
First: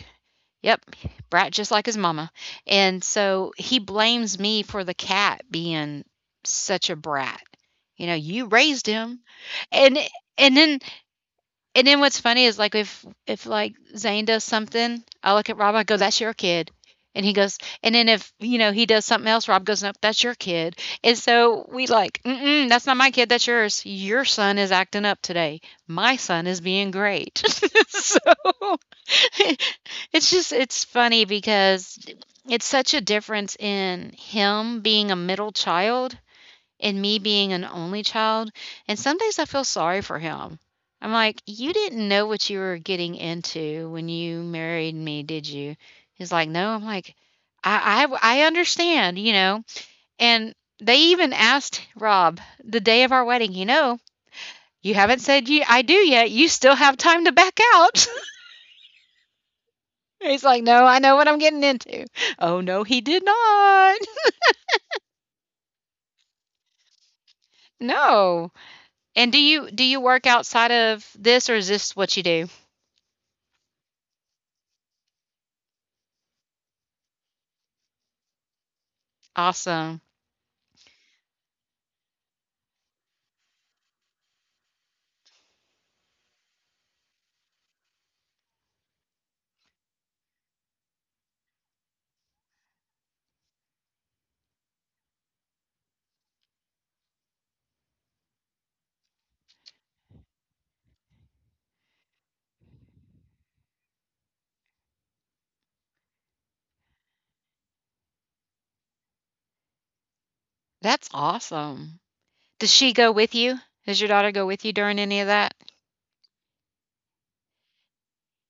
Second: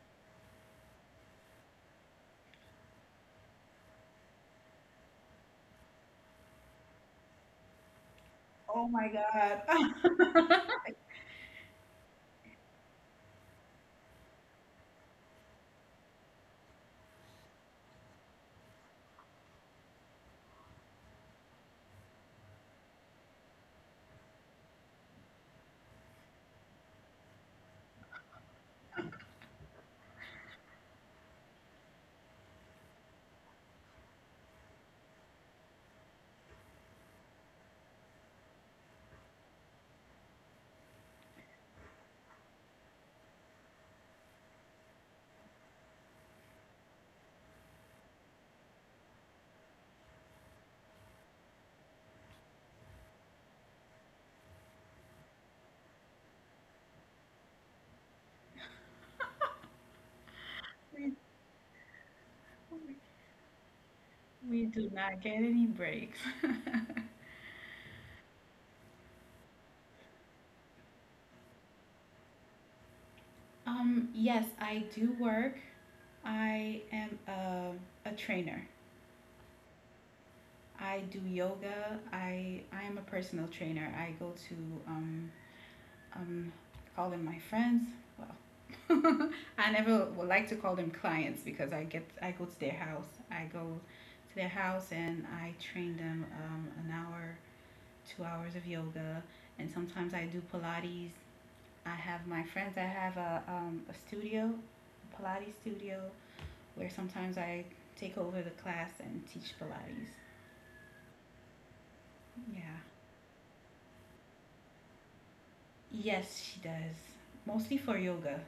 Speaker 1: "Yep, brat just like his mama," and so he blames me for the cat being such a brat. You know, you raised
Speaker 2: Oh my
Speaker 1: him,
Speaker 2: God.
Speaker 1: and and then what's funny is, like, if like Zane does something, I look at Rob, I go, "That's your kid," and he goes, and then, if you know, he does something else, Rob goes, "No, that's your kid." And so we like, mm-mm, "That's not my kid, that's yours. Your son is acting up today. My son is being great." So it's funny because it's such a difference in him being a middle child and me being an only child. And some days I feel sorry for him. I'm like, you didn't know what you were getting into when you married me, did you? He's like, no. I'm like, I understand, you know. And they even asked Rob the day of our wedding, "You know, you haven't said you I do yet. You still have time to back out." He's like, "No, I know what I'm getting into." Oh no,
Speaker 2: We
Speaker 1: he did not.
Speaker 2: we do not get any breaks.
Speaker 1: No. And do you work outside of this, or is this what you do?
Speaker 2: Yes, I do work. I am a trainer.
Speaker 1: Awesome.
Speaker 2: I do yoga. I am a personal trainer. I go to um um call them my friends. Well, I never would like to call them clients, because I go to their house. I go to their house and I train them an hour, 2 hours of yoga, and sometimes I do Pilates. I have my friends. I have a studio, a Pilates studio, where sometimes I take over the class and teach Pilates.
Speaker 1: That's awesome. Does
Speaker 2: Yeah.
Speaker 1: she go with you? Does your daughter go with you during any of that?
Speaker 2: Yes, she does. Mostly for yoga.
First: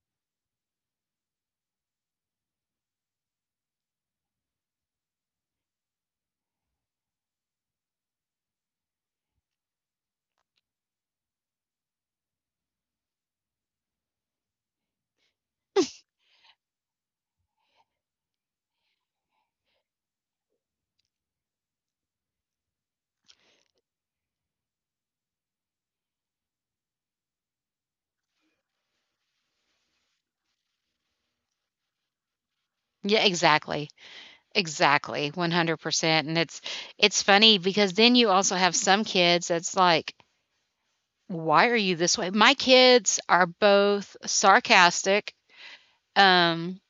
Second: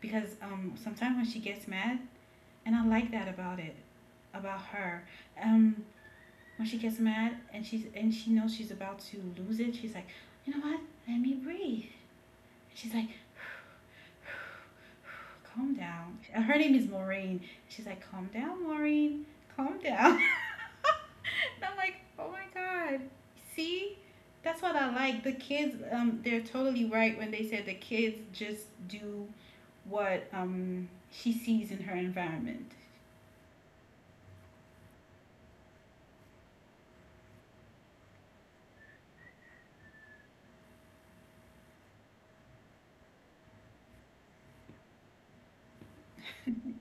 Speaker 2: Because sometimes when she gets mad, and I like that about it, about her. Um when she gets mad and she knows she's about to lose it, she's like, you know what? Let me breathe. She's like, calm down. Her name is Maureen. She's like, calm down, Maureen. Calm down. And I'm like, oh my god. See? That's what I like. The kids, they're totally right when they said the kids just do what, she sees in her environment.
Speaker 1: Yeah, exactly. Exactly, 100%, and it's funny because then you also have some kids that's like, "Why are you this way?" My kids are both sarcastic, um,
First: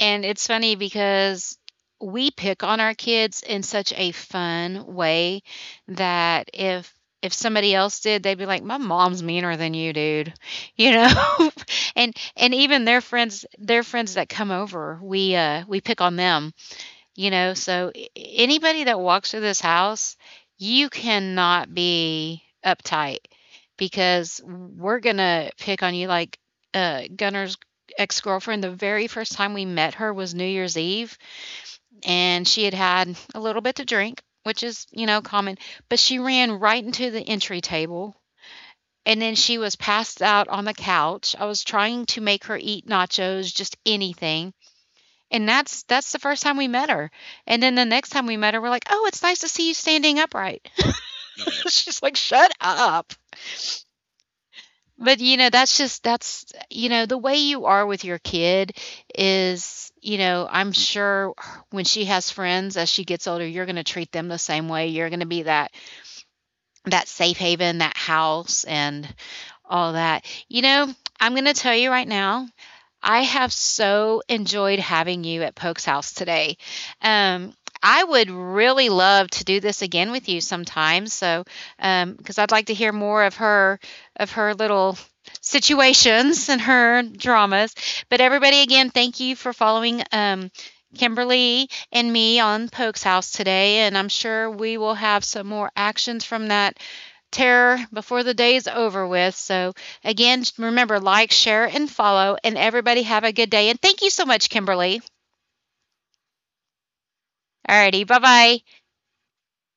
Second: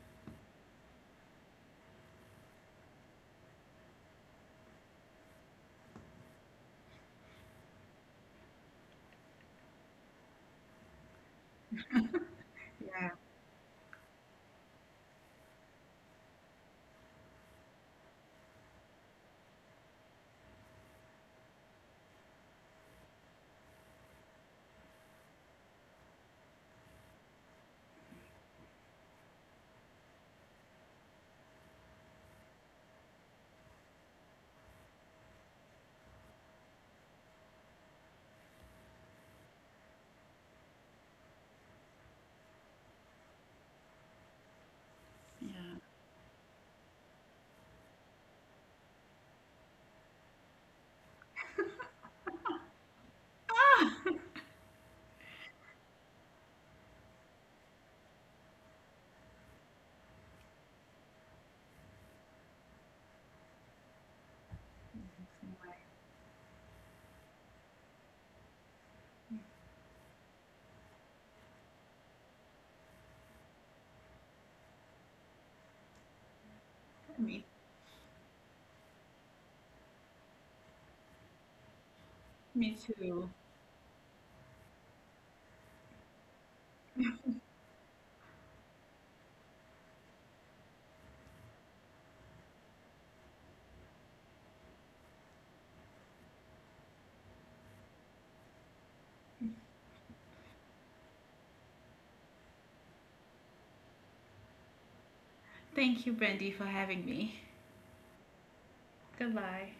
Speaker 1: and it's funny because we pick on our kids in such a fun way that if somebody else did, they'd be like, "My mom's meaner than you, dude." You know? And even
Speaker 2: Yes.
Speaker 1: their friends that come over, we we pick on them, you know, so a anybody that walks through this house, you cannot be uptight, because we're gonna pick on you. Like, Gunnar's ex-girlfriend, the very first time we met her was New Year's Eve, and she had had a little bit to drink, which is, you know, common, but she ran right into the entry table, and then she was passed out on the couch. I was trying to make her eat nachos, just anything, and
Speaker 2: Yeah.
Speaker 1: that's the first time we met her, and then the next time we met her, we're like, "Oh, it's nice to see you standing upright." She's like, "Shut up."
Speaker 2: Ah!
Speaker 1: But, you know, that's just, that's, you know, the way you are with your kid is, you know, I'm sure when she has friends as she gets older, you're gonna treat them the same way. You're gonna be that safe haven, that house, and all that. You know, I'm gonna tell you right now, I have so enjoyed having you at Poke's house today.
Speaker 2: me,
Speaker 1: Um, I would really love to do this again with you sometime. So, because I'd like
Speaker 2: me
Speaker 1: to hear more
Speaker 2: too.
Speaker 1: of her little situations and her dramas. But everybody, again, thank you for following Kimberly and me on Poke's house today, and I'm sure we will have some more actions from that terror before the day is over with. So, again, remember: like, share, and follow. And everybody have a good day. And thank you so much, Kimberly.
Speaker 2: Thank you, Brandy, for having me.
Speaker 1: Alrighty, bye bye.
Speaker 2: Goodbye.